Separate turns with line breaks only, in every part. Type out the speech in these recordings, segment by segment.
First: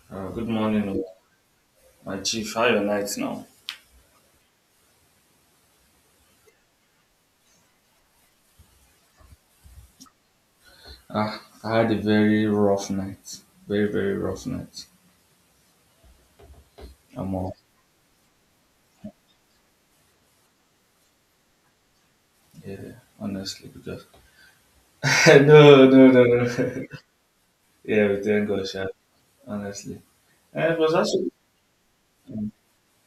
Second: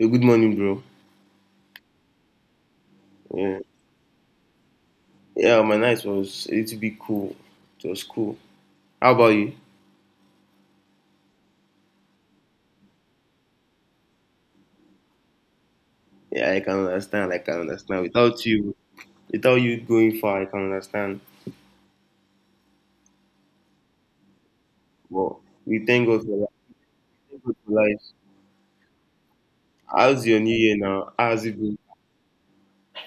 Good
Good
morning, bro.
morning, oh, my chief. How your night now?
Yeah, yeah, my night was a little bit cool. It was cool. How about you?
Ah, I had a very rough night. Very, very rough night.
Yeah, I can understand.
I'm
I
all,
can understand. Without you going far, I can understand.
yeah, honestly, because
But we
No, no,
thank
no,
God for
no.
life. Thank God for life.
Yeah, we thank God, sha, honestly.
How's your new
And
year
it was
now?
actually
How's it been?
um,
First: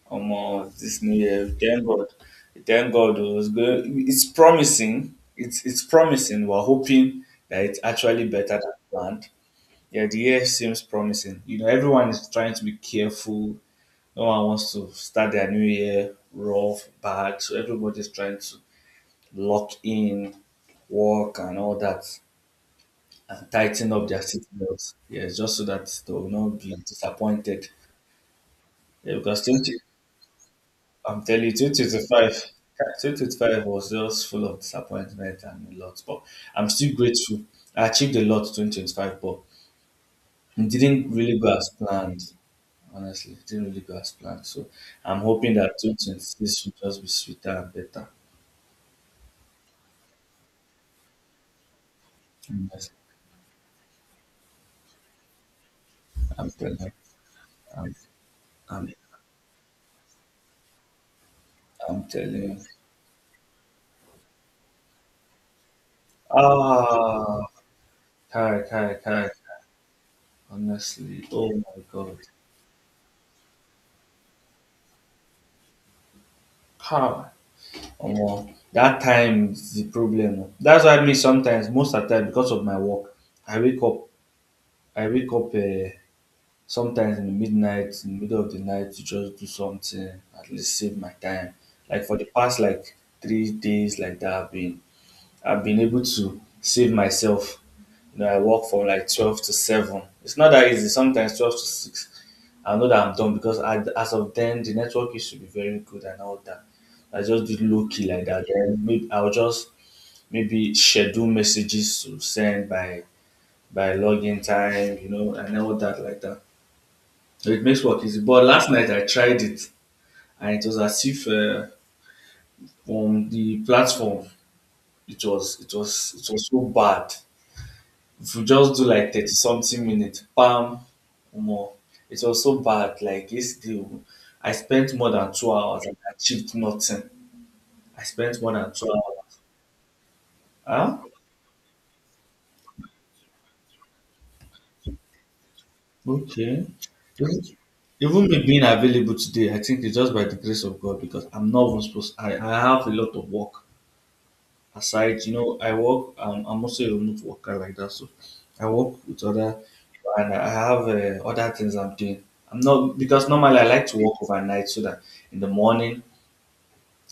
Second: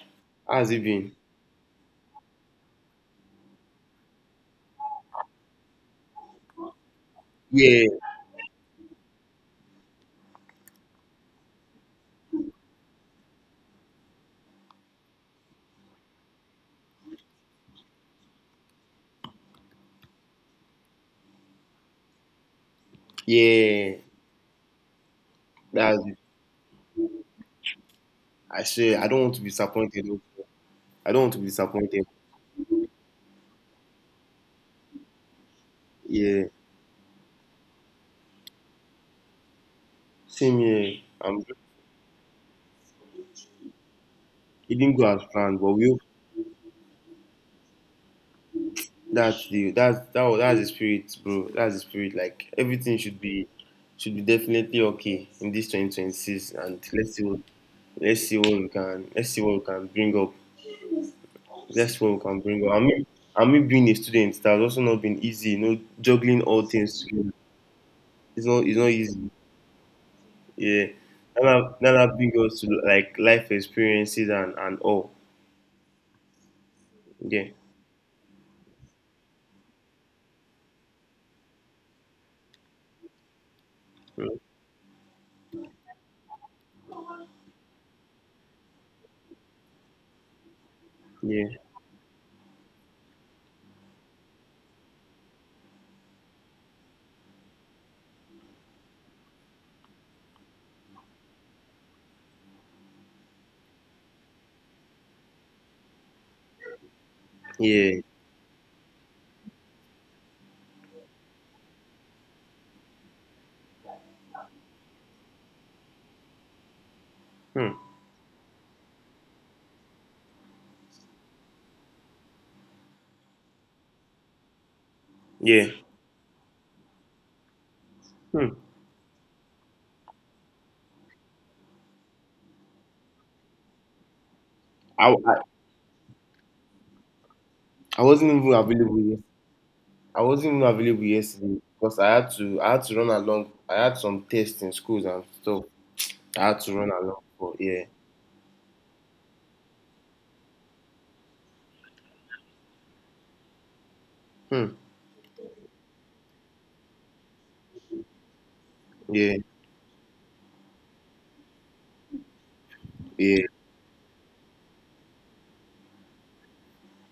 How's it
this new
been?
year. We thank God. We thank God. It was good. It's promising. It's promising. We're hoping that it's
Yeah,
actually better than planned. Yeah, the year seems promising. You know, everyone is trying to be careful. No one wants to start their new year rough, bad. So everybody's trying to lock in work and all that and tighten
yeah.
up their seatbelts. Yes, just so
That's
that they
it.
will not be disappointed.
I say I
Yeah,
don't want
because
to be
20,
disappointed, oh. I don't
I'm
want to
telling
be
you, twenty twenty
disappointed.
five, 2025 was just full of disappointment and a lot. But
Yeah,
I'm still grateful. I achieved a lot 2025, but
same
it
here.
didn't really
I'm.
go as planned. Honestly, it didn't really go as planned. So
It didn't go
I'm
as
hoping
planned, but
that
we
2026 will just be sweeter and better.
That's the spirit, bro. That's the spirit. Like
Mm.
everything should be definitely okay in this
I'm
2026,
telling
and
you.
let's see what
I'm,
let's see what we
I'm,
can let's see what we can bring up. Let's
I'm
see what we can
telling you.
bring up. I mean, being a student that has also not been easy. You know, juggling all things together.
Ah,
It's
Kai,
not it's not
Kai, Kai.
easy. Yeah,
Honestly,
that
oh
have-
my
that
God,
have bring us to like life experiences and all.
how?
Yeah.
Omo, that time is the problem, oh. That's why me sometimes, most of the time, because of my work, I wake up,
Mm.
I wake up sometimes in the midnight, in the middle of the night to just do something, at least save my
Yeah,
time. Like for the past like 3 days, like that, I've been able to save myself. You know, I work from like 12 to 7. It's not that easy. Sometimes 12 to 6. I know that I'm done because I, as of then, the network used to be very good and all that. I just did low
yeah.
key like that. Then maybe I'll just maybe schedule messages to send by login time, you know, and all that like that. So it
Hmm.
makes work easy. But last night I tried it, and it was as if on the platform it was
Yeah.
it was it was so bad. If you
Hmm.
just do like 30 something minutes, bam, more. It was so bad. Like yesterday, I spent more
I,
than
I
2 hours and I achieved nothing.
I
I
wasn't
spent more
even
than two
available
hours.
I wasn't even
Huh?
available yesterday because I had to run along. I had some tests in schools and stuff. I had
Okay.
to run along
Even
for, yeah.
even me being available today, I think it's just by the grace of God because I'm not even supposed I have a lot of work
Hmm.
aside. You know, I work. I'm also a remote worker like that, so I work with
Yeah,
other, and I have other things I'm doing. I'm not because
yeah.
normally I like to work overnight so that in the morning,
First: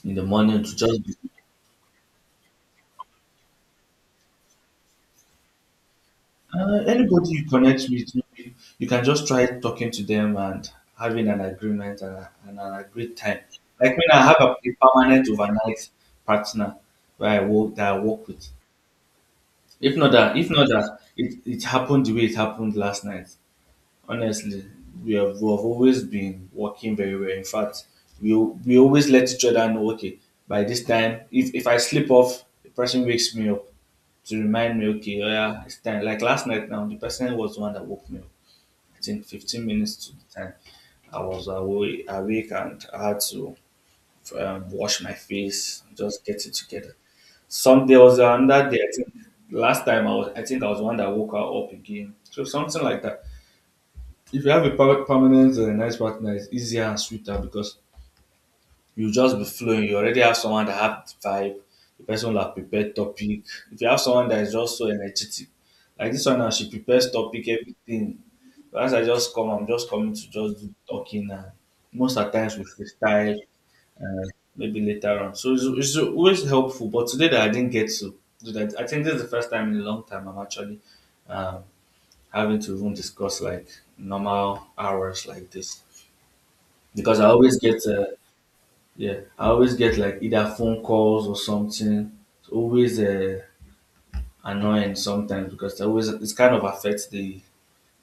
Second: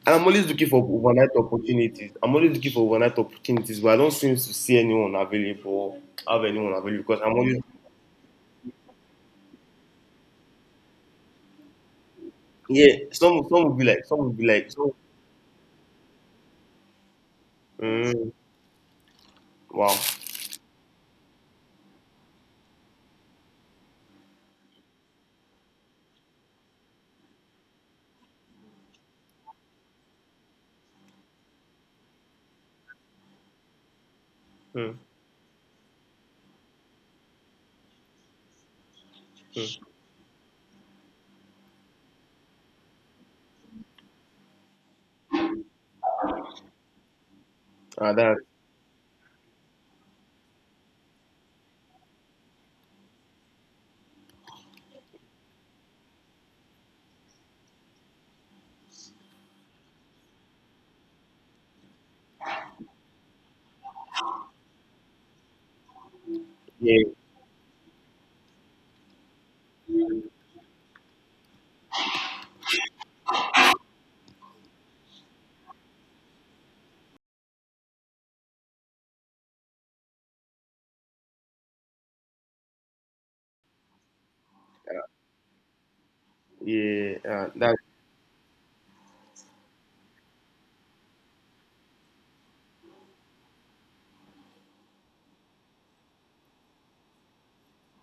in
And
the
I'm always
morning
looking
to
for
just be,
overnight opportunities. I'm always looking for overnight opportunities, but I don't seem to see anyone available or have anyone available because
anybody
I'm
you
always,
connect with, maybe you can just try talking to them and having an agreement and and a
yeah.
great time.
Some will be
Like
like
when
some
I
will
have
be like
a
some
permanent overnight partner where I work
mm,
with.
wow.
If not that, it happened the way it happened last night. Honestly, we have always been working very well. In fact, we always let each other know, okay, by this time, if I slip off, the person wakes me up to remind me,
Hmm.
okay, oh yeah, it's time. Like last night now, the person was the one that woke me up. I think 15
Hmm.
minutes to the time I was awake and I had to wash my face, just get it together. Some There
Ah,
was
that.
another day, I think last time I think I was the one that woke her up again. So something like that. If you have a permanent and a nice partner, it's easier and sweeter because you just be flowing. You already have someone that have the vibe. The person will have prepared topic. If you have someone that is just so energetic, like this one now, she
Yeah,
prepares topic, everything. As I just come, I'm just coming to just do talking and most at times with freestyle and maybe later on. So it's always helpful. But today that I didn't get to do that, I think this is the first time in a long time I'm actually um, having to even discuss like normal hours like this
yeah.
because I always
That.
get yeah I always get like either phone calls or something. It's always annoying sometimes because it always it's kind of affects the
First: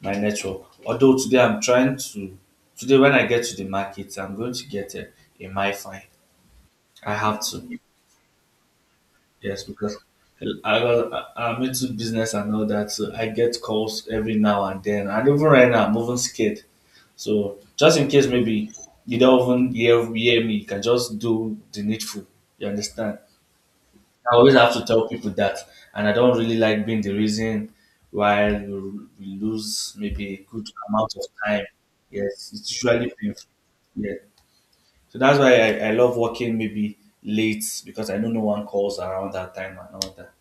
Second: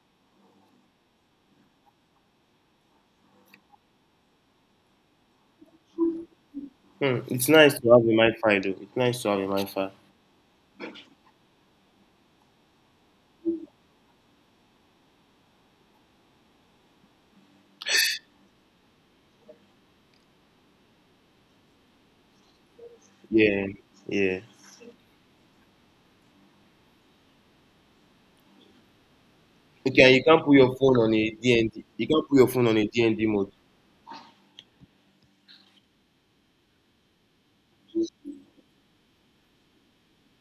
my network. Although today I'm trying to today when I get to the market I'm going to get a MiFi. I
Hmm.
have
It's
to.
nice to have a mind fire though. It's nice to have a
Yes,
mind fire.
because I- am into business and all that, so I get calls every now and then. And even right now, I'm even scared. So just in case maybe you don't even hear me, you can just do the needful. You understand?
Yeah,
I
yeah.
always have to tell people that, and I don't really like being the reason why we lose
Okay, and you
maybe a
can't put
good
your phone
amount
on
of
a
time.
DND. You can't put your
Yes,
phone
it's
on a
usually
DND
painful.
mode.
Yeah. So that's why I love working maybe late because I know no one calls around that time and all that.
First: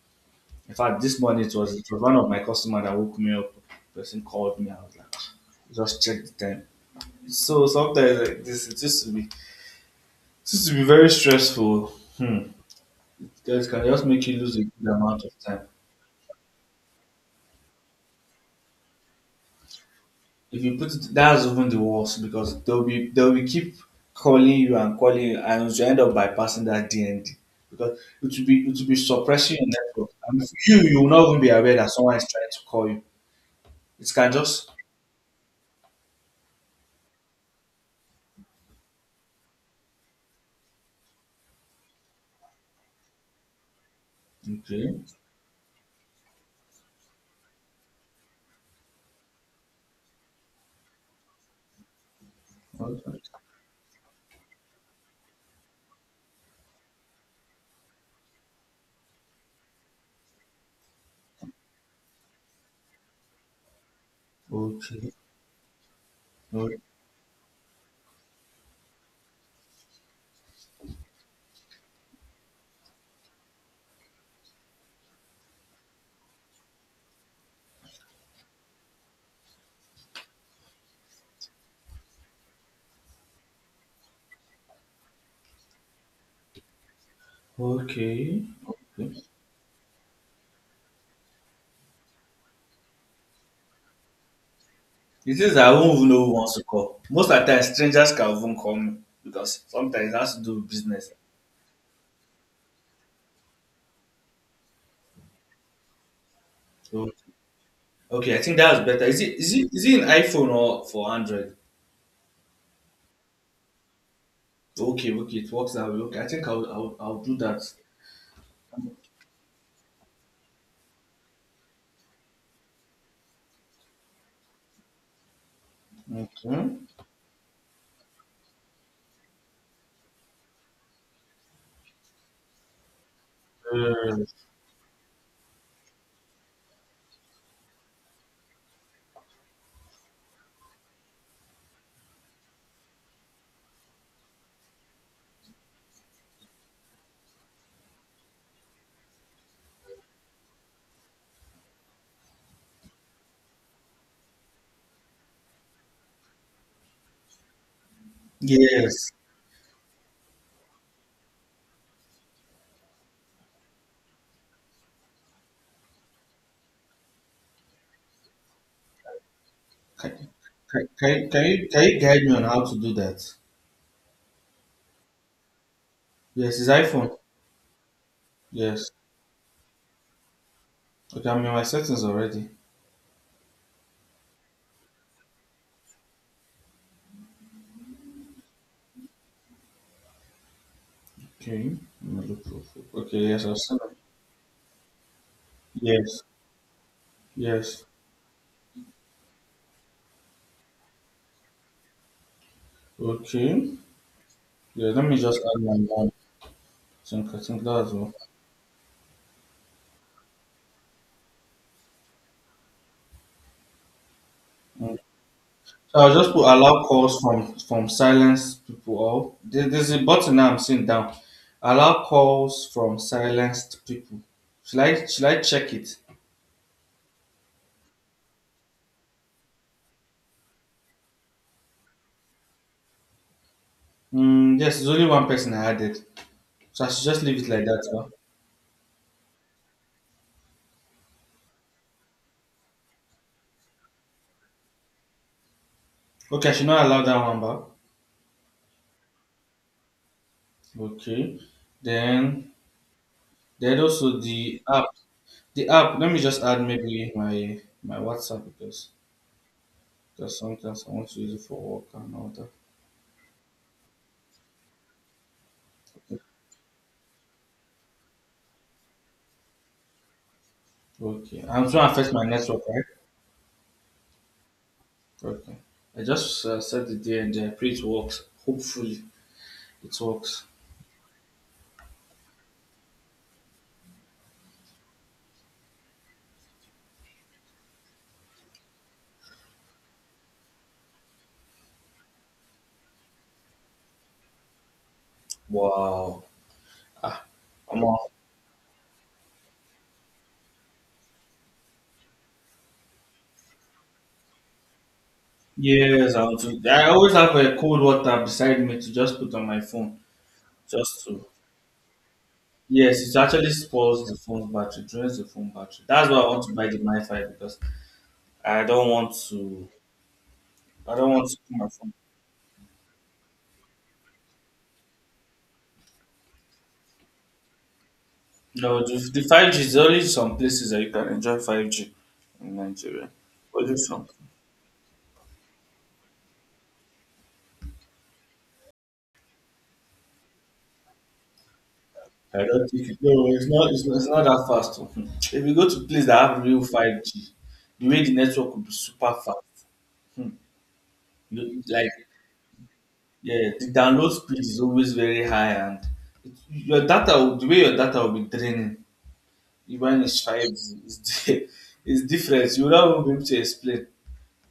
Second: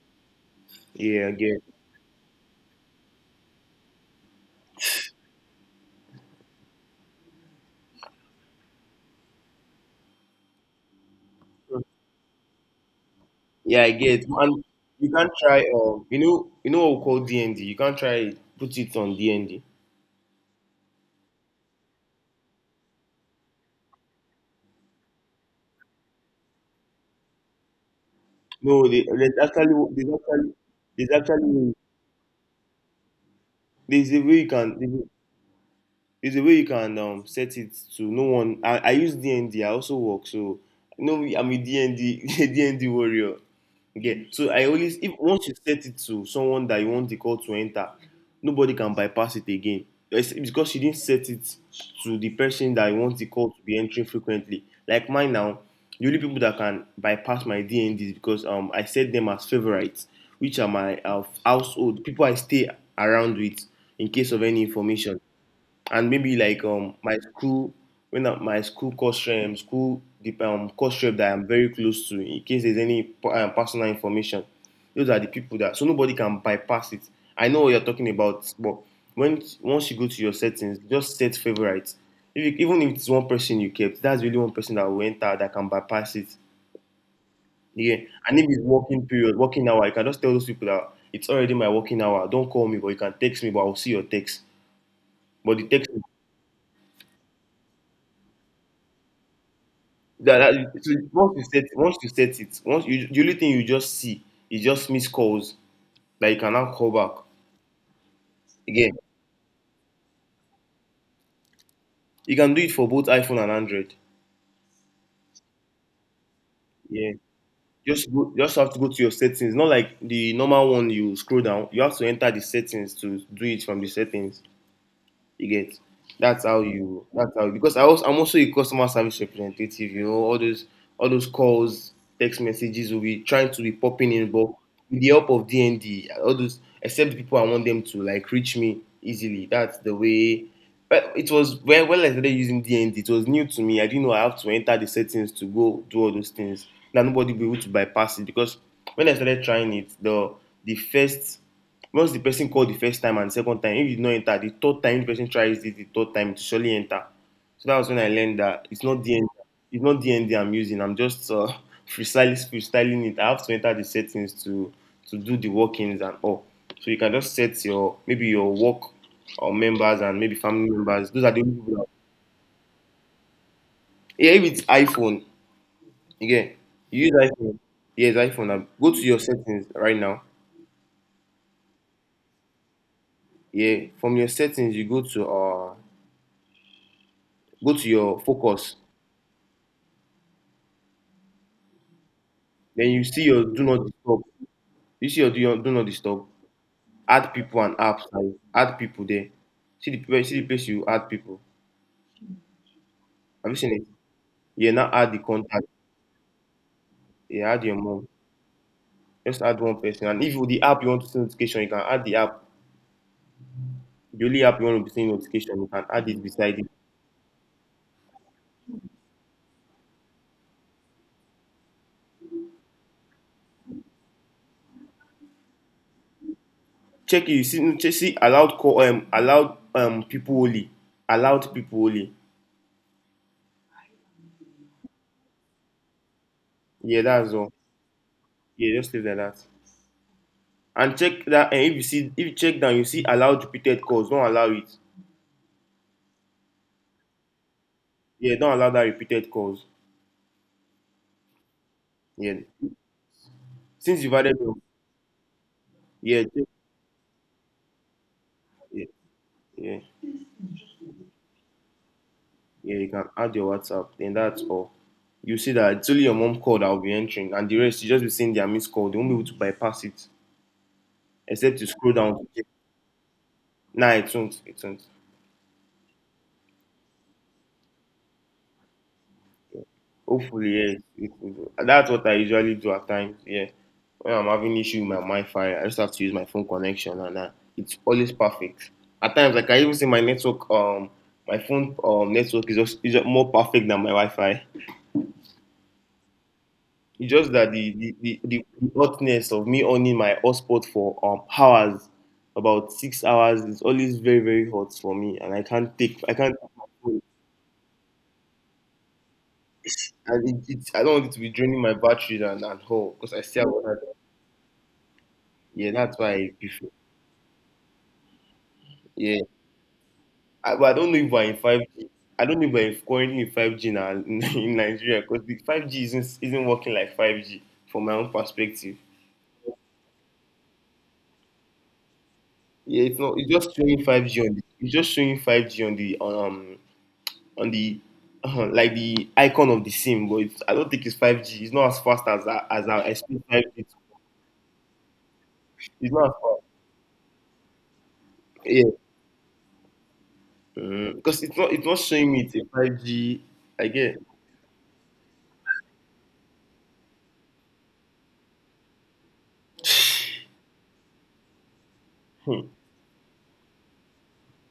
In fact, this
Yeah, I
morning
get.
it was one of my customers that woke me up. Person called me. I was like, just check the time. So sometimes like this, it used to be very stressful. Hmm. Because it
Yeah,
can
I
just
get.
make you lose
And
a good
you
amount of
can't try.
time.
You know what we call DND. You can't try put it on DND.
If you put it, that's even the worst because they'll be keep calling you and you end up bypassing that DND because it will
No,
be
they,
suppressing your network. And if you will
there's
not even be
actually
aware that someone is trying to call you. It
there's a
can
way you can.
just
It's the way you can set it to no one. I use DND. I also work, so no, I'm a DND warrior. Okay, so I always
okay,
if once you set it to someone that you want the call to enter, nobody can bypass it again. It's because you didn't set it to the person that you want the call to be entering frequently. Like mine now, the only people that can bypass my DNDs because I set them as favorites, which are my household people I stay around with in case of any
okay,
information, and maybe like
okay.
my school when I, my school course school the course rep that I'm very close to, in case there's any personal information. Those are the people that, so nobody can bypass it. I know what you're talking about, but when once you go to your settings, just set favorites. If you, even if it's one person you kept, that's really one person that will enter, that can bypass it. Yeah, and
Okay.
if it's working
Okay.
period, working hour, you can just tell those people that it's already my working hour, don't call me but you can text me but I'll see your text,
It is
but the
I
text.
won't even know who wants to call. Most of the time, strangers can even call me because sometimes it has to do with
That, that, so
business.
once you set, once you set it, once you the only thing you just see is just missed calls that you can now call
So,
back
okay, I think that's
again.
better. Is it is it an iPhone or for Android?
You can do it for both iPhone and Android.
Okay, okay, it works that way. Okay, I think
Yeah.
I'll do that.
Just have to go to your settings. Not like the normal one you scroll down. You have to enter the settings to do it from the settings. You get. that's how
Okay.
you that's how because I'm also a customer service representative, you know, all those calls, text messages will be trying to be popping
Uh.
in, but with the help of D and D, all those except the people I want them to like reach me easily. That's the way. But it was when I started using D and D, it was new to me. I didn't know I have to enter the settings to go do all those things. Now nobody will be able to bypass it because when I started trying it, the first, once the person call the first time and second time, if you no enter, the third time the person tries it, the third time to surely enter. So that was when I learned that it's not
Yes.
dnd it's not dnd I'm using. I'm just freestyling it. I have to enter the settings to do the workings and all. So you can just set your, maybe your work or members, and
Can,
maybe family members. Those are the only people
can
that.
you guide me on how to do that?
Yeah, if it's iPhone. Yeah,
Yes, it's
you use
iPhone.
iPhone. Yes, iPhone, now
Yes.
go to your settings right now.
Okay, I'm in my settings already.
Yeah, from your settings you go to your focus.
Okay. Malu Profile.
Then you
Okay.
see
Yes,
your
I've
do
seen
not
it.
disturb. You see your do not
Yes.
disturb. Add people and
Yes.
apps, and add people there. See the place you add people. Have you
Okay.
seen it? Yeah,
Yeah,
now
let
add
me
the
just add
contact.
my own. I
Yeah,
think
add your
that's
mom.
all.
Just add one person. And if with the app you want to see notification, you can add the app. The only app you want to be
Mm.
seeing notification, you can
So
add
I'll
it
just put
beside it.
allow calls from silence people or there's a button now I'm seeing down. Allow calls from silenced people. Should I check it?
Check it. You see, check, see allowed people only. Allowed people only.
Mm, yes, there's only one person I added. So I
Yeah,
should just
that's
leave it
all.
like that. Huh?
Yeah, just leave it like that. And check that, and if you check down, you see allowed repeated calls, don't allow it.
Okay, I should not allow that one back.
Yeah, don't allow that repeated calls.
Okay.
Yeah.
Then there's
Since you've
also
added your,
the app. The app, let me
yeah,
just add maybe my WhatsApp
yeah,
because
yeah,
there's sometimes I want to use it for work and all that.
yeah, you can add your WhatsApp, then that's all. You see that it's only your mom call that will be entering, and the rest you just be seeing their missed call. They won't be able to bypass it,
Okay,
except you
I'm trying
scroll
to fix
down
my
to check.
network, right?
Nah, it won't. It won't.
Okay. I just set the day and pray it works. Hopefully, it works.
Hopefully, yeah. It, it, that's what I usually do at times. Yeah, when I'm having issue with my Wi-Fi, I just have to use my phone connection, and it's always perfect. At times, like I even see my network, my phone network is just more perfect than my Wi-Fi.
Wow.
It's
Ah,
just that the
I'm
the,
off.
the, the hotness of me owning my hotspot for hours, about 6 hours, is always very very hot for me, and I can't take
Yes,
I
I'll
can't. take
do.
my
I
phone.
always have a cold water beside me to just put on my phone,
And it's I don't
just
want it to
to.
be draining my battery and all
Yes,
because
it
I still
actually
have other-
spoils the phone's battery, drains the phone
Yeah,
battery.
that's
That's
why
why I
I
want to buy
prefer.
the MiFi because I don't want
Yeah.
to.
But I don't
I
know
don't
if we're
want to
in
put
five
my
G.
phone.
I don't know if we're currently in 5G now in Nigeria because the 5G isn't working like 5G from my own perspective.
No, the 5G is only some places that you can enjoy 5G in
Yeah, it's
Nigeria.
not. It's just
What do you
showing five
think?
G on the. It's just showing five G on the like the icon of the sim, but I don't think it's 5G. It's not as fast as
I
I-
don't
as I
think it,
expect
no, it's
5G.
not, it's not that fast, oh. If you go to
It's
place
not as
that have
fast.
real 5G, the way the network will be
Yeah,
super fast.
because it's not
You,
it's not
like,
showing me it's a 5G.
yeah, the
I get.
download speed is always very high, and your the way your data will be draining, even it's 5G, is di- is
Hmm.
different. You will not even be able to explain.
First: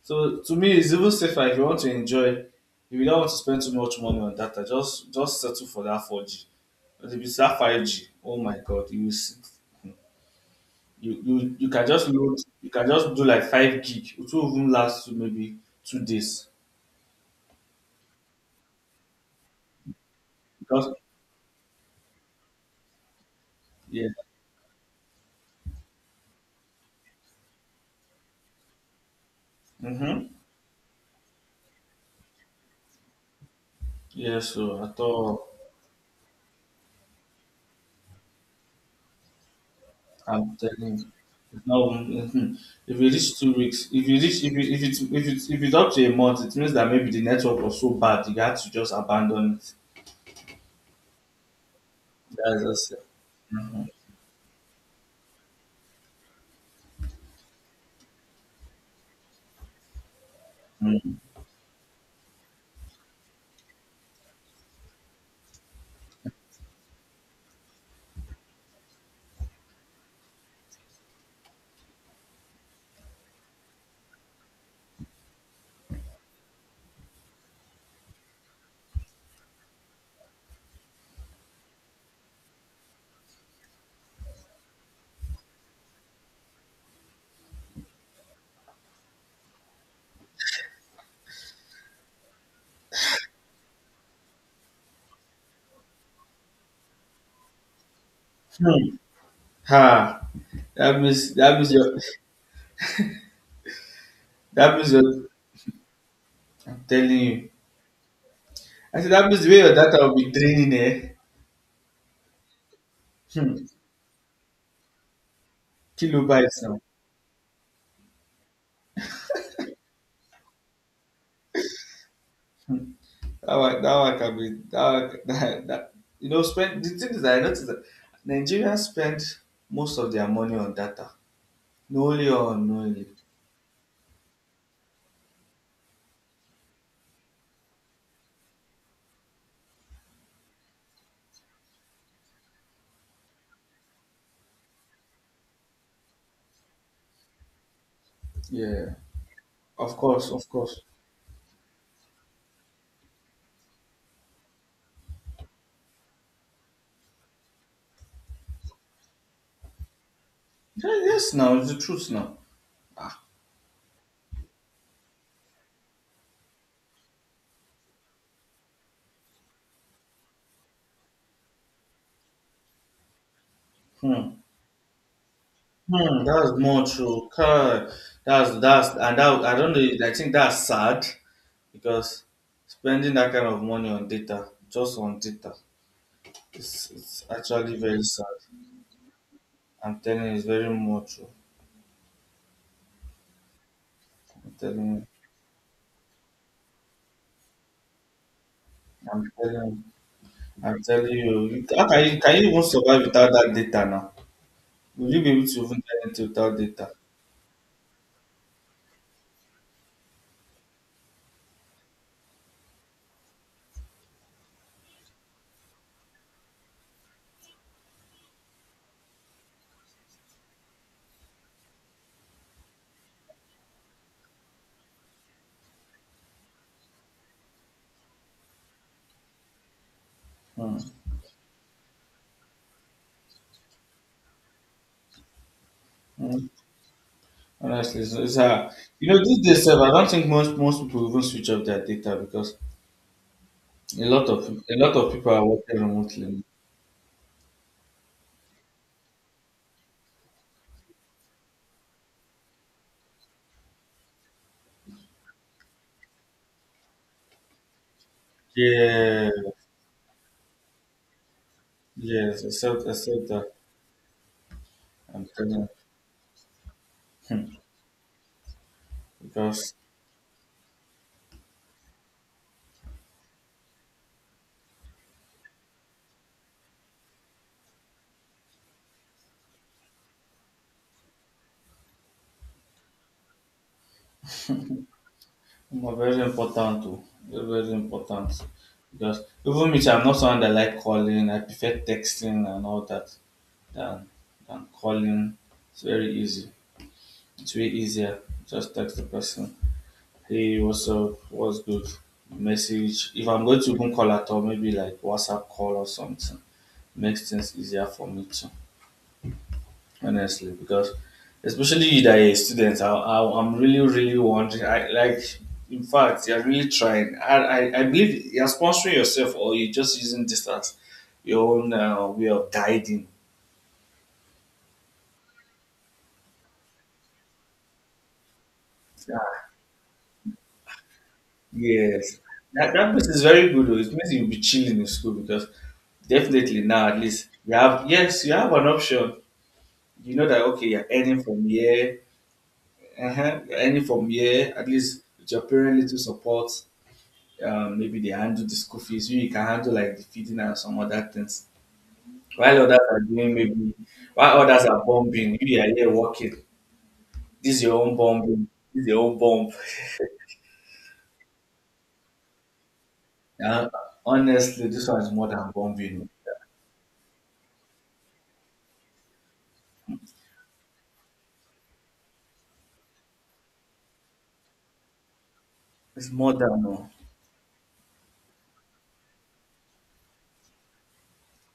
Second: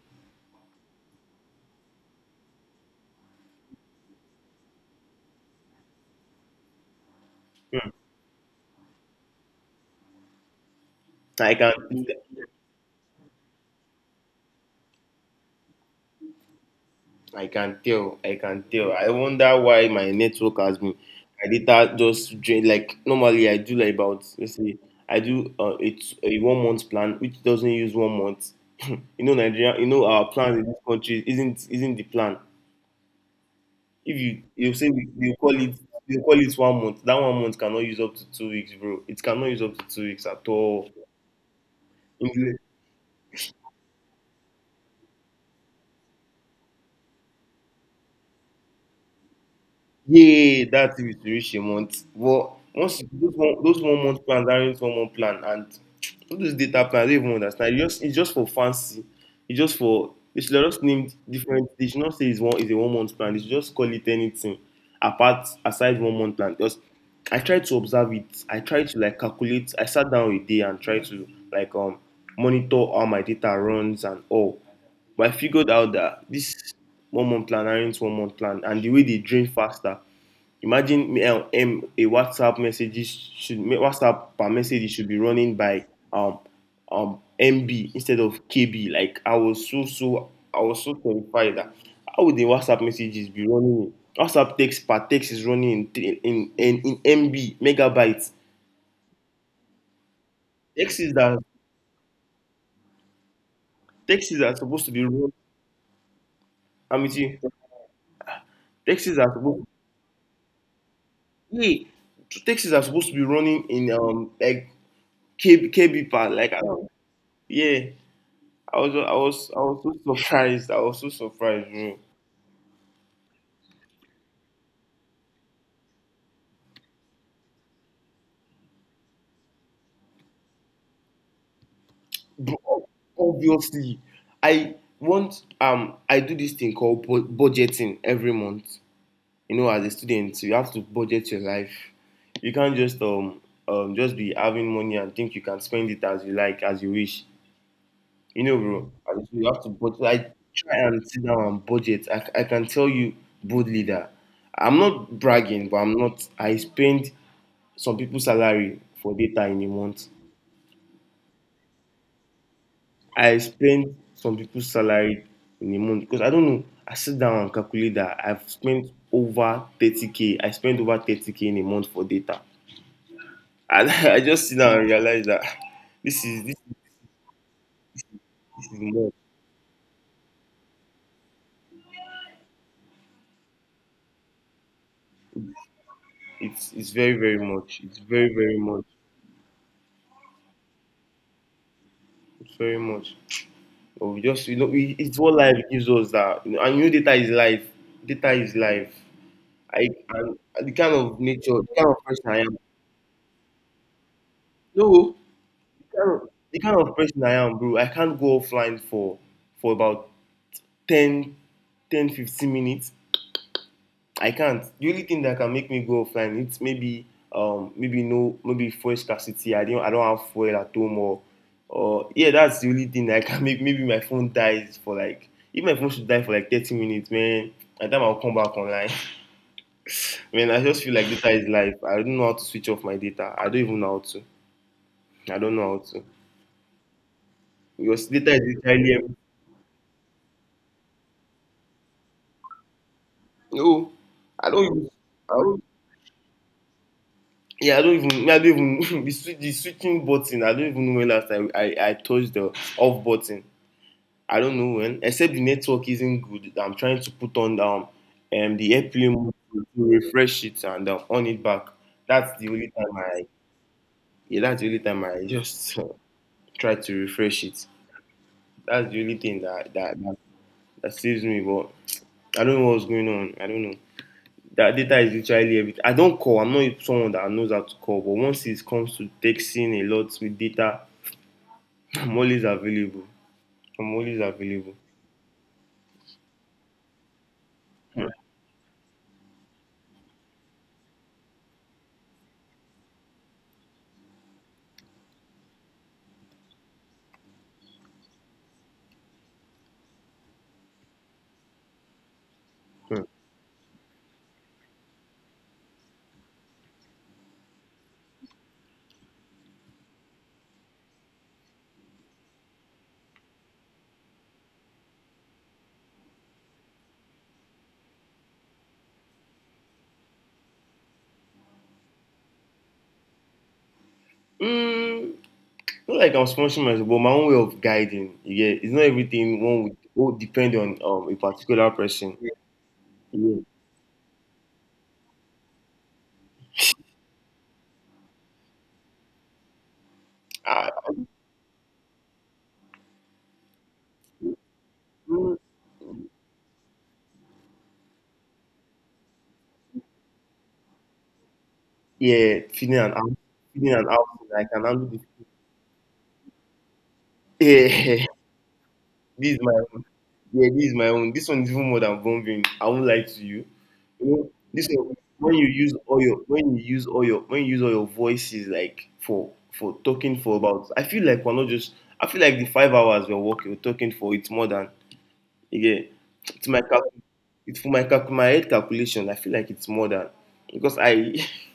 So, to me, it's even safer if you want to enjoy, if you don't want to spend too much money on data, just settle for that 4G. But if it's that 5G, oh my god, you will see.
I
You can just
can
load you can just do like 5 gig. It will even last maybe 2 days.
I can tell. I can tell. I wonder why my network has
Because
been. My data just drain. Like normally, I do like
yeah.
about, let's say, I do it's a one month plan which doesn't use one month. You know Nigeria. You know our
Mm-hmm.
plan in this country isn't the plan. If
Yeah,
you
so
say,
at
we
all
you call it one month, that one month cannot use up to 2 weeks, bro. It cannot use up to 2 weeks at
I'm
all.
telling you. It's hmm if you reach 2 weeks, if you reach if it if it's up to a month, it means that maybe the network was so bad you had to just abandon it.
Yeah, that thing with reach a month. But
That's just
once
it.
you, those
Mm-hmm.
one month plans aren't one month plan, and all those data plans I don't even understand. It's just for fancy. It's just for, they should have just named different, they should not say it's a one month plan. They should just call it anything apart aside one month plan. Because I tried to observe it. I tried to like calculate, I sat down a day and tried to like monitor how my data runs and all. But I figured out that this one month plan aren't one month plan and the way they drain faster. Imagine me, a WhatsApp messages should WhatsApp per message, it should be running by um MB instead of KB. Like I was so terrified that how would the WhatsApp messages be running? WhatsApp text per text is running in th- in MB megabytes.
Hmm. Ha. That
Texts is
means
that
that means your
texts are
that
supposed to
means
be
your
run.
I'm
I'm
telling
with you.
you. I said
Texts
that
are
means the way
supposed.
your data will be draining, eh.
Yeah, texts are supposed to be
Hmm.
running in like KB, KB per
Kilobytes
I don't- yeah. I was so surprised. I was so surprised, bro.
now. That one can be that, one, that, that you know spend the thing is that I noticed that Nigerians spend most of their money on data. Knowingly or
Bro,
unknowingly.
obviously, I do this thing called budgeting every month. You know, as a student, you have to budget your life. You can't just be having money and think you can spend it as you like, as you wish. You know, bro.
Yeah.
As you have to
Of
budget. I
course, of
try
course.
and sit down and budget. I can tell you boldly that I'm not bragging, but I'm not. I spend some people's salary for data in a month.
Yeah, yes now, it's the truth now. Ah,
I spend some people's salary in a month because I don't know. I sit down and calculate that I've spent over 30k. I spent over 30k in a month for data. And I
hmm.
just sit down and realize that
Hmm,
this is
that's
this
more true. Kai,
this is
that's
much.
and that I don't know, I think that's sad because spending that kind of money on data, just on data,
It's
it's
very
it's
very
actually
much. It's
very
very
sad.
very much.
I'm telling you, it's very more true.
It's very much. But we just
I'm telling
we,
you.
it's what life gives us that you know, and you know data is life. Data is life.
I'm telling
I and
you.
the
I
kind
tell
of
you,
nature,
you-
the
how
kind
can
of
you
person
can
I
you
am.
even survive without that data now? Will
No,
you be able to even get into without
the kind
data?
of person I am, bro, I can't go offline for about 10, 10, 15 minutes. I can't. The only thing that can make me go offline it's maybe maybe no maybe fuel scarcity. I don't have fuel at home or yeah, that's the only thing that I can make. Maybe my phone dies for like if my phone should die for like 30 minutes, man. By the time I'll come back online. Man, I
Hmm.
just feel like data is life. I don't know how to switch off my data. I don't even know how to. I don't know how to.
Hmm. Honestly,
Because
so
data
it's
is
hard.
literally
You know, these days, sef, I don't think most people even switch off their data because
No,
a lot of
I don't
a
even.
lot of people
I
are
don't,
working remotely.
yeah, I don't even. The the switching button. I don't even know when last time I touched the off button. I don't know when. Except the network isn't good. I'm trying to put on the airplane
Yeah,
mode to refresh it and on it back. That's
yes,
the only
except
time I.
except that
Yeah, that's the only time I
I'm telling you,
just try to refresh
hmm,
it. That's the only thing
because
that saves me. But I don't know what's going on. I don't know. That data is literally everything. I don't call. I'm not someone that knows how to call. But once it comes to texting a lot with data, I'm always available. I'm always available.
it's very important too. Very very
Mm,
important because even me, I'm not someone that like calling. I prefer texting and all that. than than calling. It's very easy. It's way easier. Just text the person. Hey, what's up? What's good? Message. If I'm going to even call at all, maybe like WhatsApp call or something. Makes things easier for me too, honestly, because especially you that are a I'm really, really wondering. I like, in fact, you're really trying. I believe you're sponsoring yourself or you're just using this as your own way of guiding.
mm, not like I'm sponsoring myself, but my own way of guiding. Yeah, it's not everything one would depend on a particular person.
Yes.
Yeah,
That place is
yeah.
very good though. It means you'll be chilling in school because definitely now at least you have yes, you have an option. You know that
I,
okay, you're earning from here, uh-huh, you're earning from here, at least with
mm,
your parent little support. Maybe they handle the school fees, you can handle like the feeding and some other things.
yeah,
While others
feeling and
are
out,
doing maybe
feeling and out.
while
I
others
can
are
handle
bombing, you are here working. This is your own
this. Yeah,
bombing, this is your own
this is
bomb.
my Yeah, this is my own. This one is even more than bombing. I won't lie to you.
Uh,
You know, this
Honestly, this
one
one is more
when you
than
use all
bombing.
your when you use all your when you use all your voices like for talking for about I feel like we're not just I feel like the 5 hours we're working we're talking for it's more than yeah.
It's more
It's my
than
cal-
no.
it's for my calc- my head calculation. I feel like it's more than because I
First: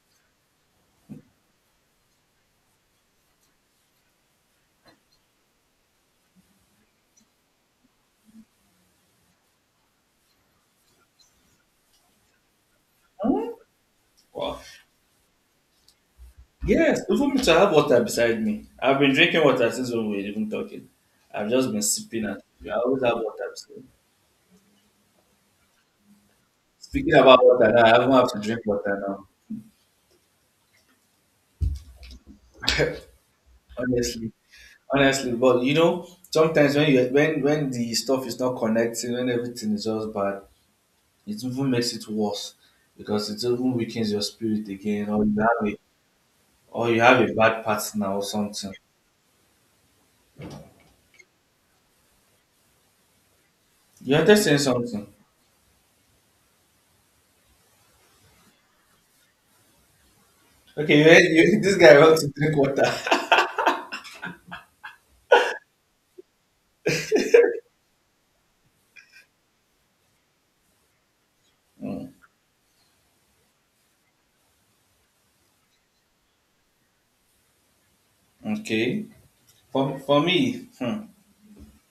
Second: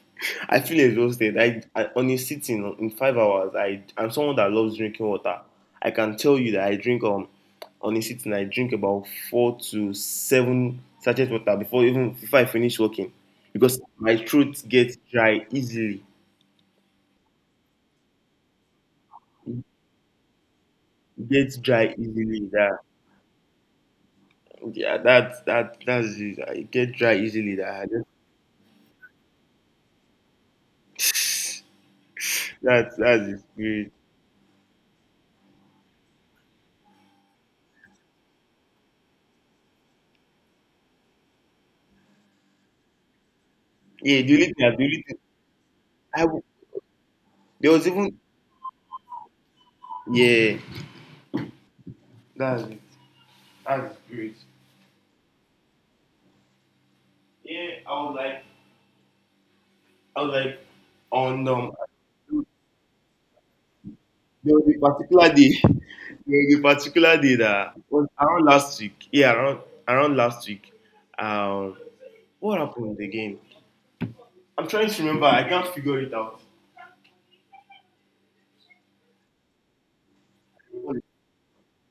I feel exhausted. I on a sitting in 5 hours. I'm someone that loves drinking water. I can tell you that I drink on a sitting. I drink about 4 to 7 sachets water before I finish working,
Hmm?
because my
Wow.
throat gets dry easily.
Yes, even me to have water beside me. I've been drinking water since when we were even talking. I've
Gets
just been
dry
sipping at.
easily.
I
That
always have water beside me.
yeah. that that that's it. I get
Speaking
dry
about
easily.
water
That
now,
I
I haven't have to drink water now.
just, that's the spirit.
Honestly. Honestly. But you know, sometimes when you when the stuff is not connecting, when everything is just bad, it even makes it worse. Because it even weakens your
Yeah. The
spirit
only
again
thing.
or you have a
I w-
or you have a bad
there was
partner
even
or something.
yeah. That's it. That's the
You are
spirit.
just saying something.
Yeah, I was like, I was like,
Okay,
on
this guy wants to drink water.
there was a particular day, there was a particular day that was around last week. Yeah, around last week. Um,
Mm,
what happened again? I'm trying to remember. I can't figure it out.
okay. For me, hmm,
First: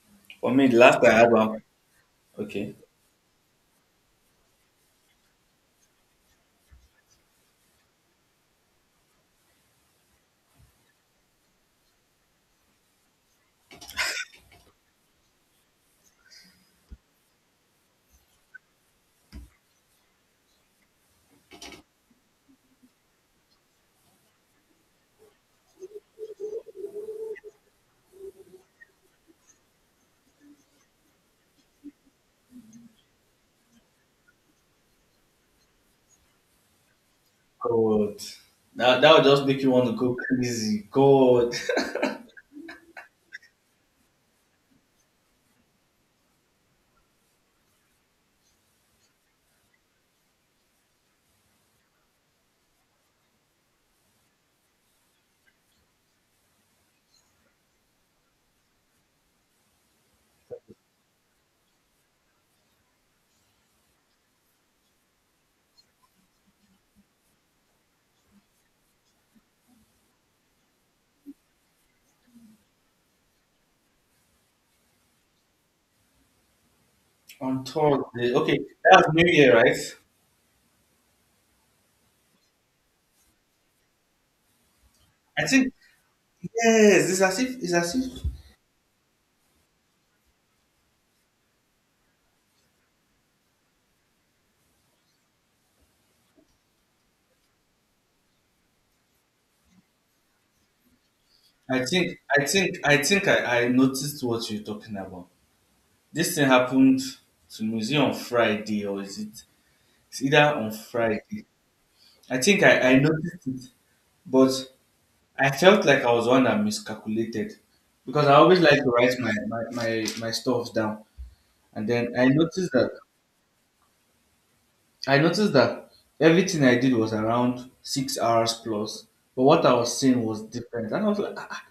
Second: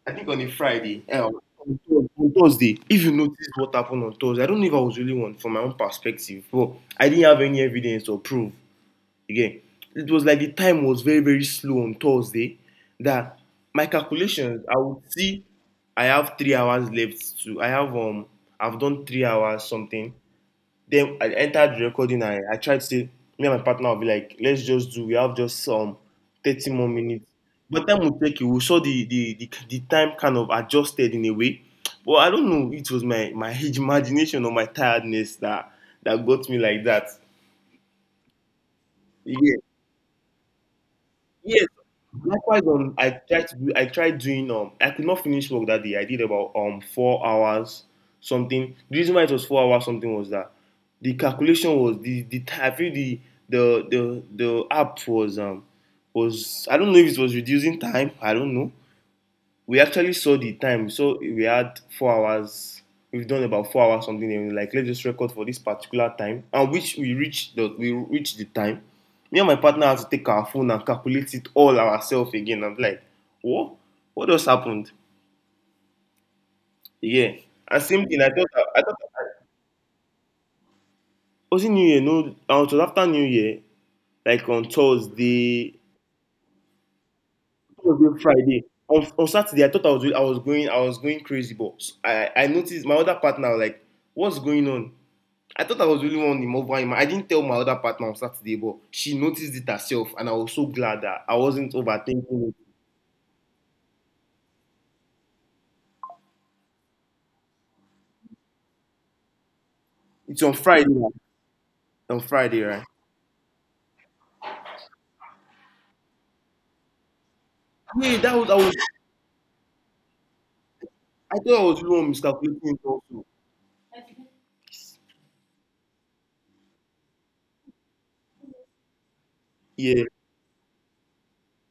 I think on a
for me, the last
Friday,
I had one,
on on
okay,
Thursday. If you notice what happened on Thursday, I don't know if I was really one from my own perspective, but I didn't have any evidence or proof. Again, it was like the time was very, very slow on Thursday, that my calculations, I would see I have 3 hours left to I have I've done 3 hours something. Then I entered the recording. I tried to say me and my partner will be like, let's just do we have just 30 more minutes. But time will take you, we saw the time kind of adjusted in a way. But I don't know, it was my my imagination or my tiredness that got me like that.
God, that would just
Yeah.
make you want to go crazy, God.
Yes. Likewise, I tried doing I could not finish work that day. I did about 4 hours something. The reason why it was 4 hours something was that the calculation was I feel the the app was I don't know if it was reducing time. I don't know, we actually saw the time. So we had 4 hours. We've done about 4 hours something, and we're like let's just record for this particular time, and which we reached the time. Me and my partner had to take our phone and calculate it all ourselves again. I'm like, what? What else happened? Yeah.
On
And same thing.
Thursday, okay,
I thought.
that's New Year, right?
Was it New Year? No. It was after New Year, like on
I think
Thursday,
yes, it's as if it's as
Thursday,
if
Friday. On Saturday, I thought I was going crazy, but I noticed my other partner was like, what's going on? I thought I was the only one in mobile. I didn't tell my other partner on Saturday, but she noticed it herself, and I was so glad that I wasn't
I think I
overthinking it.
think I think I, I noticed what you're talking about. This thing happened to me. Is it on Friday or is it? It's either
It's on
on
Friday, right?
Friday.
On
I
Friday,
think
right?
I, I noticed it, but I felt like I was one that miscalculated
Yeah,
because I
that
always
was.
like to write my stuff down.
I thought I was the
And
only one
then I
miscalculating
noticed
it
that
also.
I noticed that everything I did was around 6 hours plus. But what I was
Yeah,
seeing was different. And I was like, "Ah, ah,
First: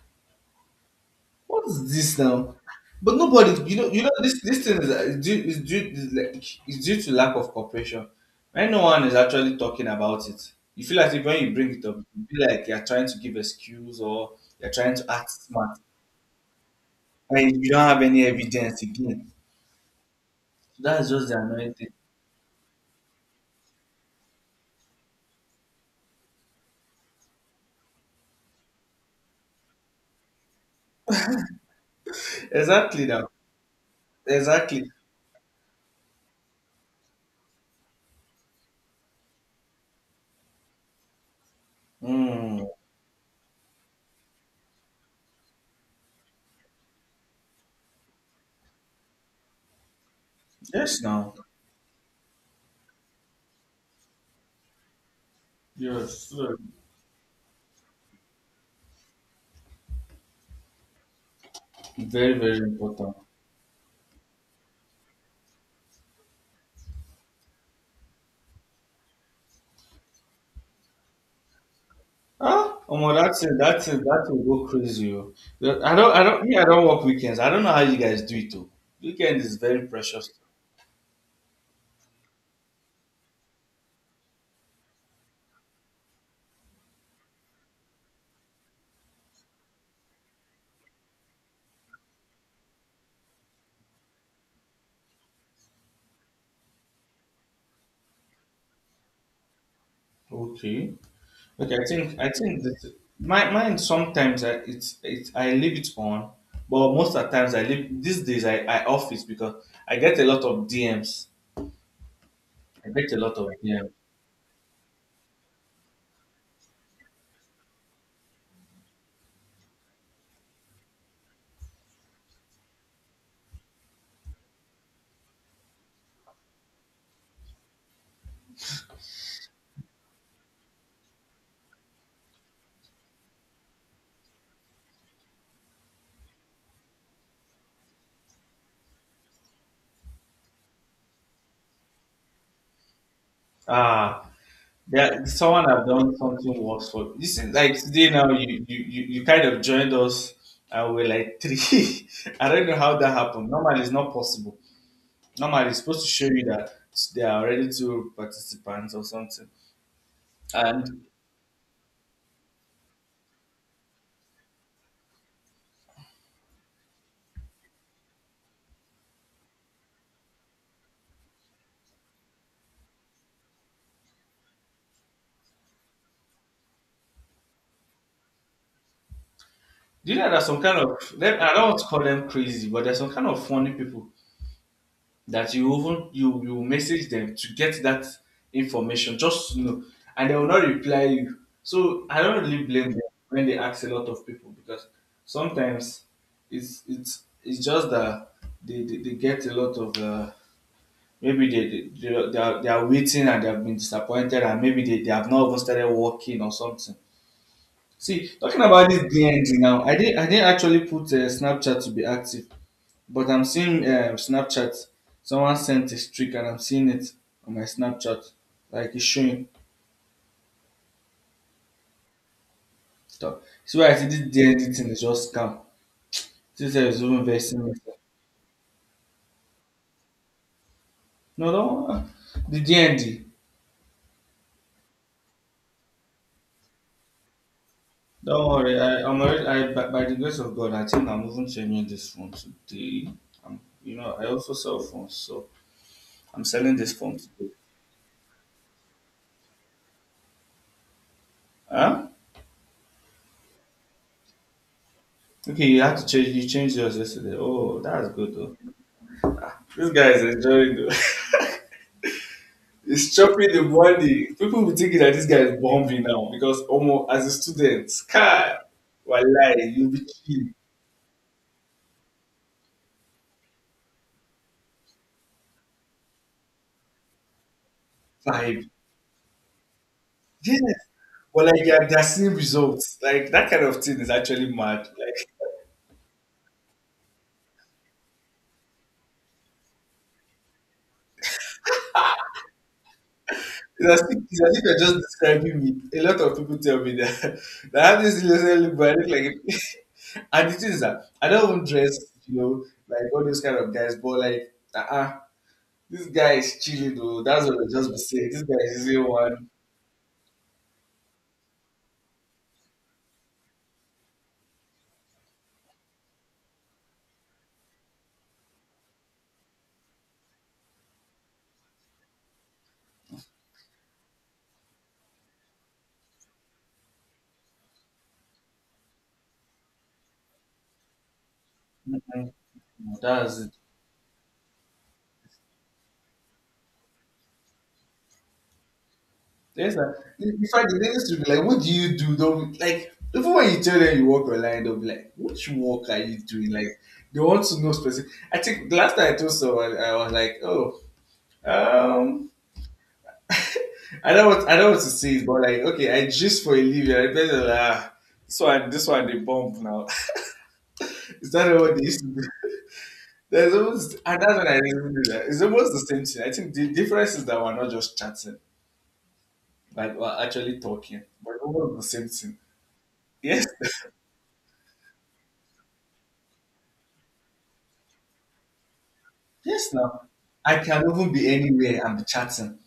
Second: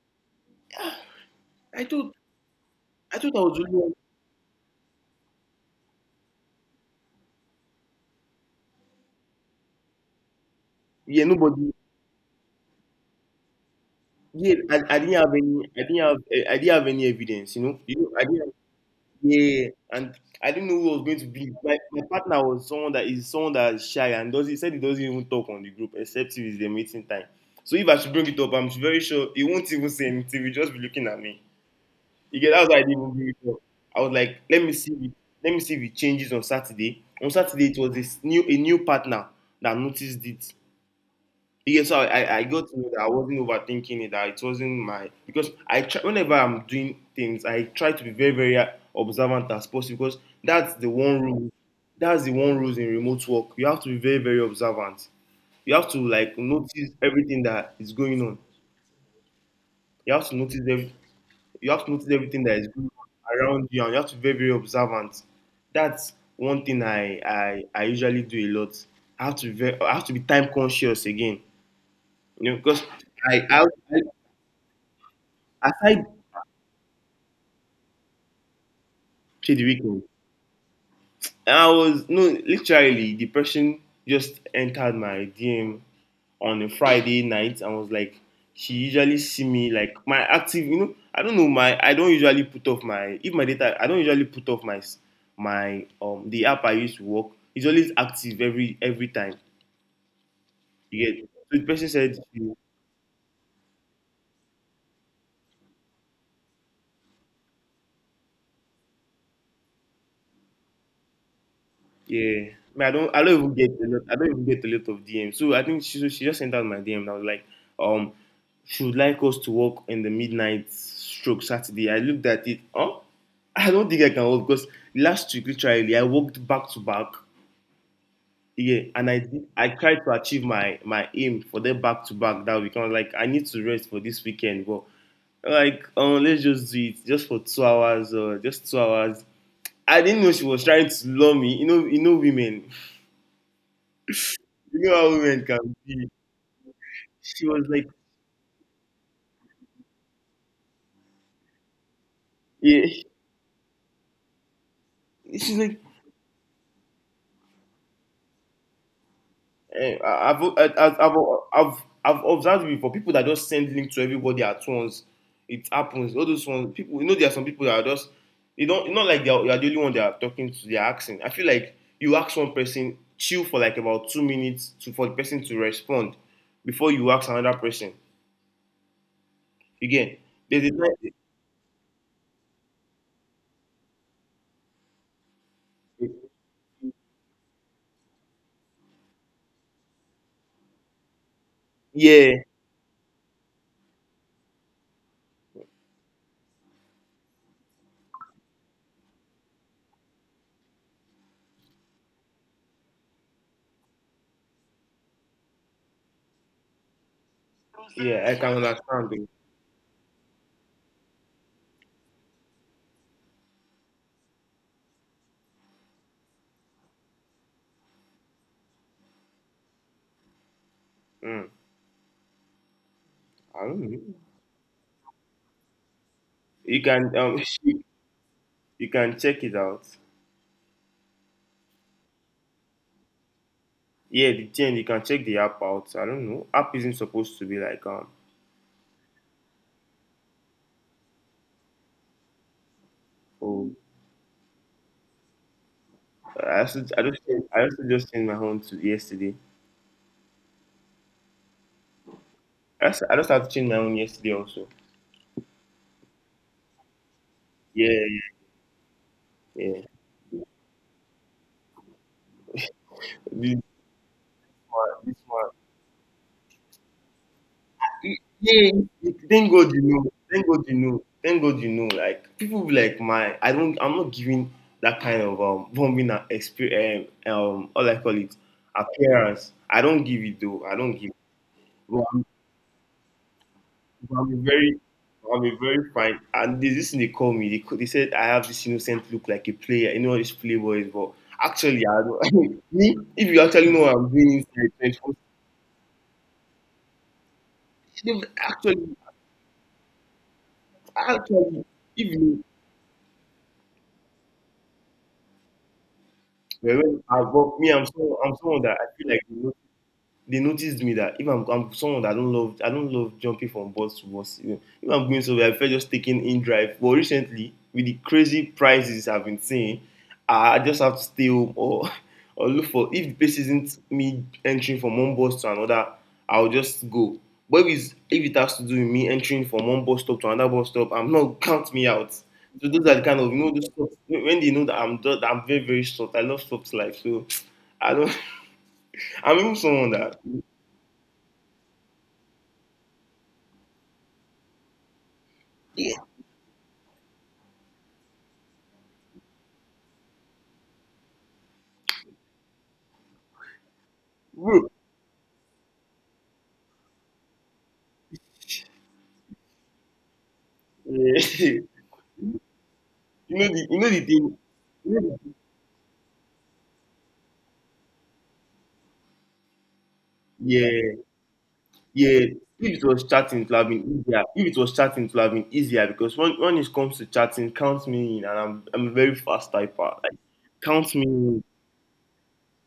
what
I
is
thought
this now?" But
I thought I
nobody,
was the
you
only
know,
one.
you know, this thing is due is due is like is due to lack of cooperation. When no one is actually talking about it, you feel like if
Yeah,
when you bring
nobody.
it up, you feel like you're trying to give excuse or
Yeah,
you're trying
I
to
didn't
act
have any.
smart.
I didn't have. Eh, I didn't have any evidence.
And
You
you
know,
don't have
I
any
didn't.
evidence again.
Yeah, and I didn't know who I was
That's
going to
just the
be.
annoying thing.
My partner was someone that is shy and does he said he doesn't even talk on the group except if it's the meeting time. So if I should bring it up, I'm very sure he won't even say anything. He'll just be looking at me. You get that's why I didn't
Exactly
even
that.
bring it up. I was like,
Exactly.
let me see if it changes on Saturday. On Saturday, it was this new a new partner that noticed it. Yes, I
Mm.
got to know that I wasn't overthinking it, that it wasn't my because I try, whenever I'm doing things, I try to be very very observant as possible because that's the
Yes,
one
now.
rule. That's the one rule in remote work. You have to be very very observant. You have to
Yes.
like notice everything that is going on. You have to notice every, you have to notice
Very,
everything
very
that is going
important.
on around you, and you have to be very very observant. That's one thing I usually do a lot. I have to be time conscious again, you know,
Ah,
because
Omo, that's
I
it.
I,
That's it.
I
That will go crazy, oh. The- I
aside
don't. I don't. Me, I don't work weekends. I don't know how you guys do it. Though. Weekend
say
is
the
very
weekend,
precious.
I was no, literally depression just entered my DM on a Friday night and was like, she usually see me like my active, you know, I don't know my I don't usually put off my if my data, I don't usually put off my the app I use to work, it's always active every time,
Okay.
you get. So the
Okay. I
person said
think. I
she
think that my mine sometimes I, it's I leave it on, but most of the times I leave. These days I off it because I get a lot of DMs.
yeah. Man,
I bet a
I
lot
don't
of
even get a
them.
lot, I don't even get a lot of DMs. So I think she so she just sent out my DM and I was like, um, she would like us to work in the midnight stroke Saturday. I looked at it, huh? I don't think I can work because last week literally I worked back to back. Yeah, and I tried to achieve my my aim for the back to back that week. I was like, "I need to rest for this weekend, but let's just do it just for 2 hours or just two hours." I didn't know she was trying to lure me. You know, women.
Ah,
You know how
yeah,
women
someone
can
have
be.
done something worse for this
She
is
was
like
like,
today now you kind of joined us and we're like three. I don't know
yeah,
how that happened. Normally it's not possible.
she's
Normally it's
like,
supposed to show you that there are already two participants or something.
eh, I- I've, I- I've,
And
I've, I've observed before people that just send link to everybody at once. It happens. All those ones, people, you know, there are some people that are just, you don't, it's not like they are, you are the only one they are talking to, they are asking. I feel like you ask one person, chill for like about 2 minutes to, for the person to respond before you ask another person.
do
Again,
you know there's some
there's a
kind
time,
of them I don't want to call them crazy, but there's some kind of funny people that you even you you message them to get that information just to know, and they will not reply you, so I
yeah,
don't really blame them when they ask a lot of people because sometimes it's just that they get a lot of maybe they are waiting and they have been disappointed and maybe they have not even started working or something. See,
yeah, I can
talking about this
understand. Though.
DND now, I didn't actually put Snapchat to be active, but I'm seeing Snapchat. Someone sent a streak and I'm seeing it on my Snapchat. Like it's showing
Mm,
stuff.
I
See
don't
why, I
know.
see this DND thing is just scam. This
You
is
can,
even versing me.
you can check it out.
No, don't the DND.
Yeah, the thing, you can check the app out. I don't know. App isn't supposed to be like
Don't worry. I, I'm already, I, by the grace of God, I think I'm even changing this phone today. I'm,
Oh,
you know, I also sell phones, so I'm selling this
I
phone
just changed-
today.
I also just changed my own to yesterday.
Huh?
I just had to change my own yesterday also.
Okay, you had to change. You changed yours yesterday. Oh,
Yeah,
that's good
yeah,
though.
yeah.
This guy is enjoying though. It's chopping
This
the body. People be thinking
one,
that
this
this guy
one.
is bombing now because almost as a student, Sky,
Yeah. Thank
wallahi,
God you
you'll be
know.
chill,
Thank God you know. Thank God you know. Like people be like my, I don't. I'm not giving that kind of bombing experience. All I call it
vibe.
appearance. I don't give it
Yes.
though. I don't give.
But like yeah, they're
But
seeing results. Like that kind of thing is
I'm a
actually mad.
very,
Like
I'm a very fine. And this thing they call me. They, co- they said I have this innocent look like a player. You know all these playboys, but actually, I don't. Me, if you actually know
it's
what
as
I'm
if,
doing
it's as if
inside,
you're just
24
describing me. A lot of people tell me that that I have this
if-
little
actually,
look, but I look like a- and the thing is that I don't even
actually,
dress,
if
you
you,
know, like all those kind of guys, but like this guy is
well,
chilling
well,
though.
I've
That's what
got-
I
me,
just be saying.
I'm
This
someone
guy
that
is
I
the
feel
one.
like they noticed me that if I'm, I'm someone that I don't love jumping from bus to bus. You know, if I'm going somewhere, I prefer just taking in drive. But recently, with the crazy prices I've been seeing, I just have to stay home or or look for if the place isn't me entering from one bus to another, I'll just go. But if it has to do with me entering from one bus stop to another bus stop, I'm not count me out.
Mhm.
So those are
No,
the kind of,
that's
you know,
it.
those stops, when they know that I'm very very short. I love stops life, so I don't. I'm even
There's
someone
a,
that
in fact, they used to be like, "What do you do?" They'll be like, even when you tell them you work online, they'll be like, "Which work are you doing?" Like, they want to know specific. I think the last time I told someone, I was like, "Oh, um, I
bro,
don't want to say it, but like, okay, I just for a living." I better like, ah, this one, they bump now.
eh,
Is that
you
what they used to do?
know
There's
the you know
almost,
the
and
thing.
that's when I
You
realized
know
that
the-
it's almost the same thing. I think the difference is that we're not just chatting. Like we're actually
yeah,
talking, but no the same
yeah.
thing.
If it was chatting,
Yes,
it would have been easier. If it was chatting, it would have been easier because when it comes to chatting, count me in, and I'm a very fast
yes.
typer.
Now
Like
I can
count me
even be
in.
anywhere and be chatting.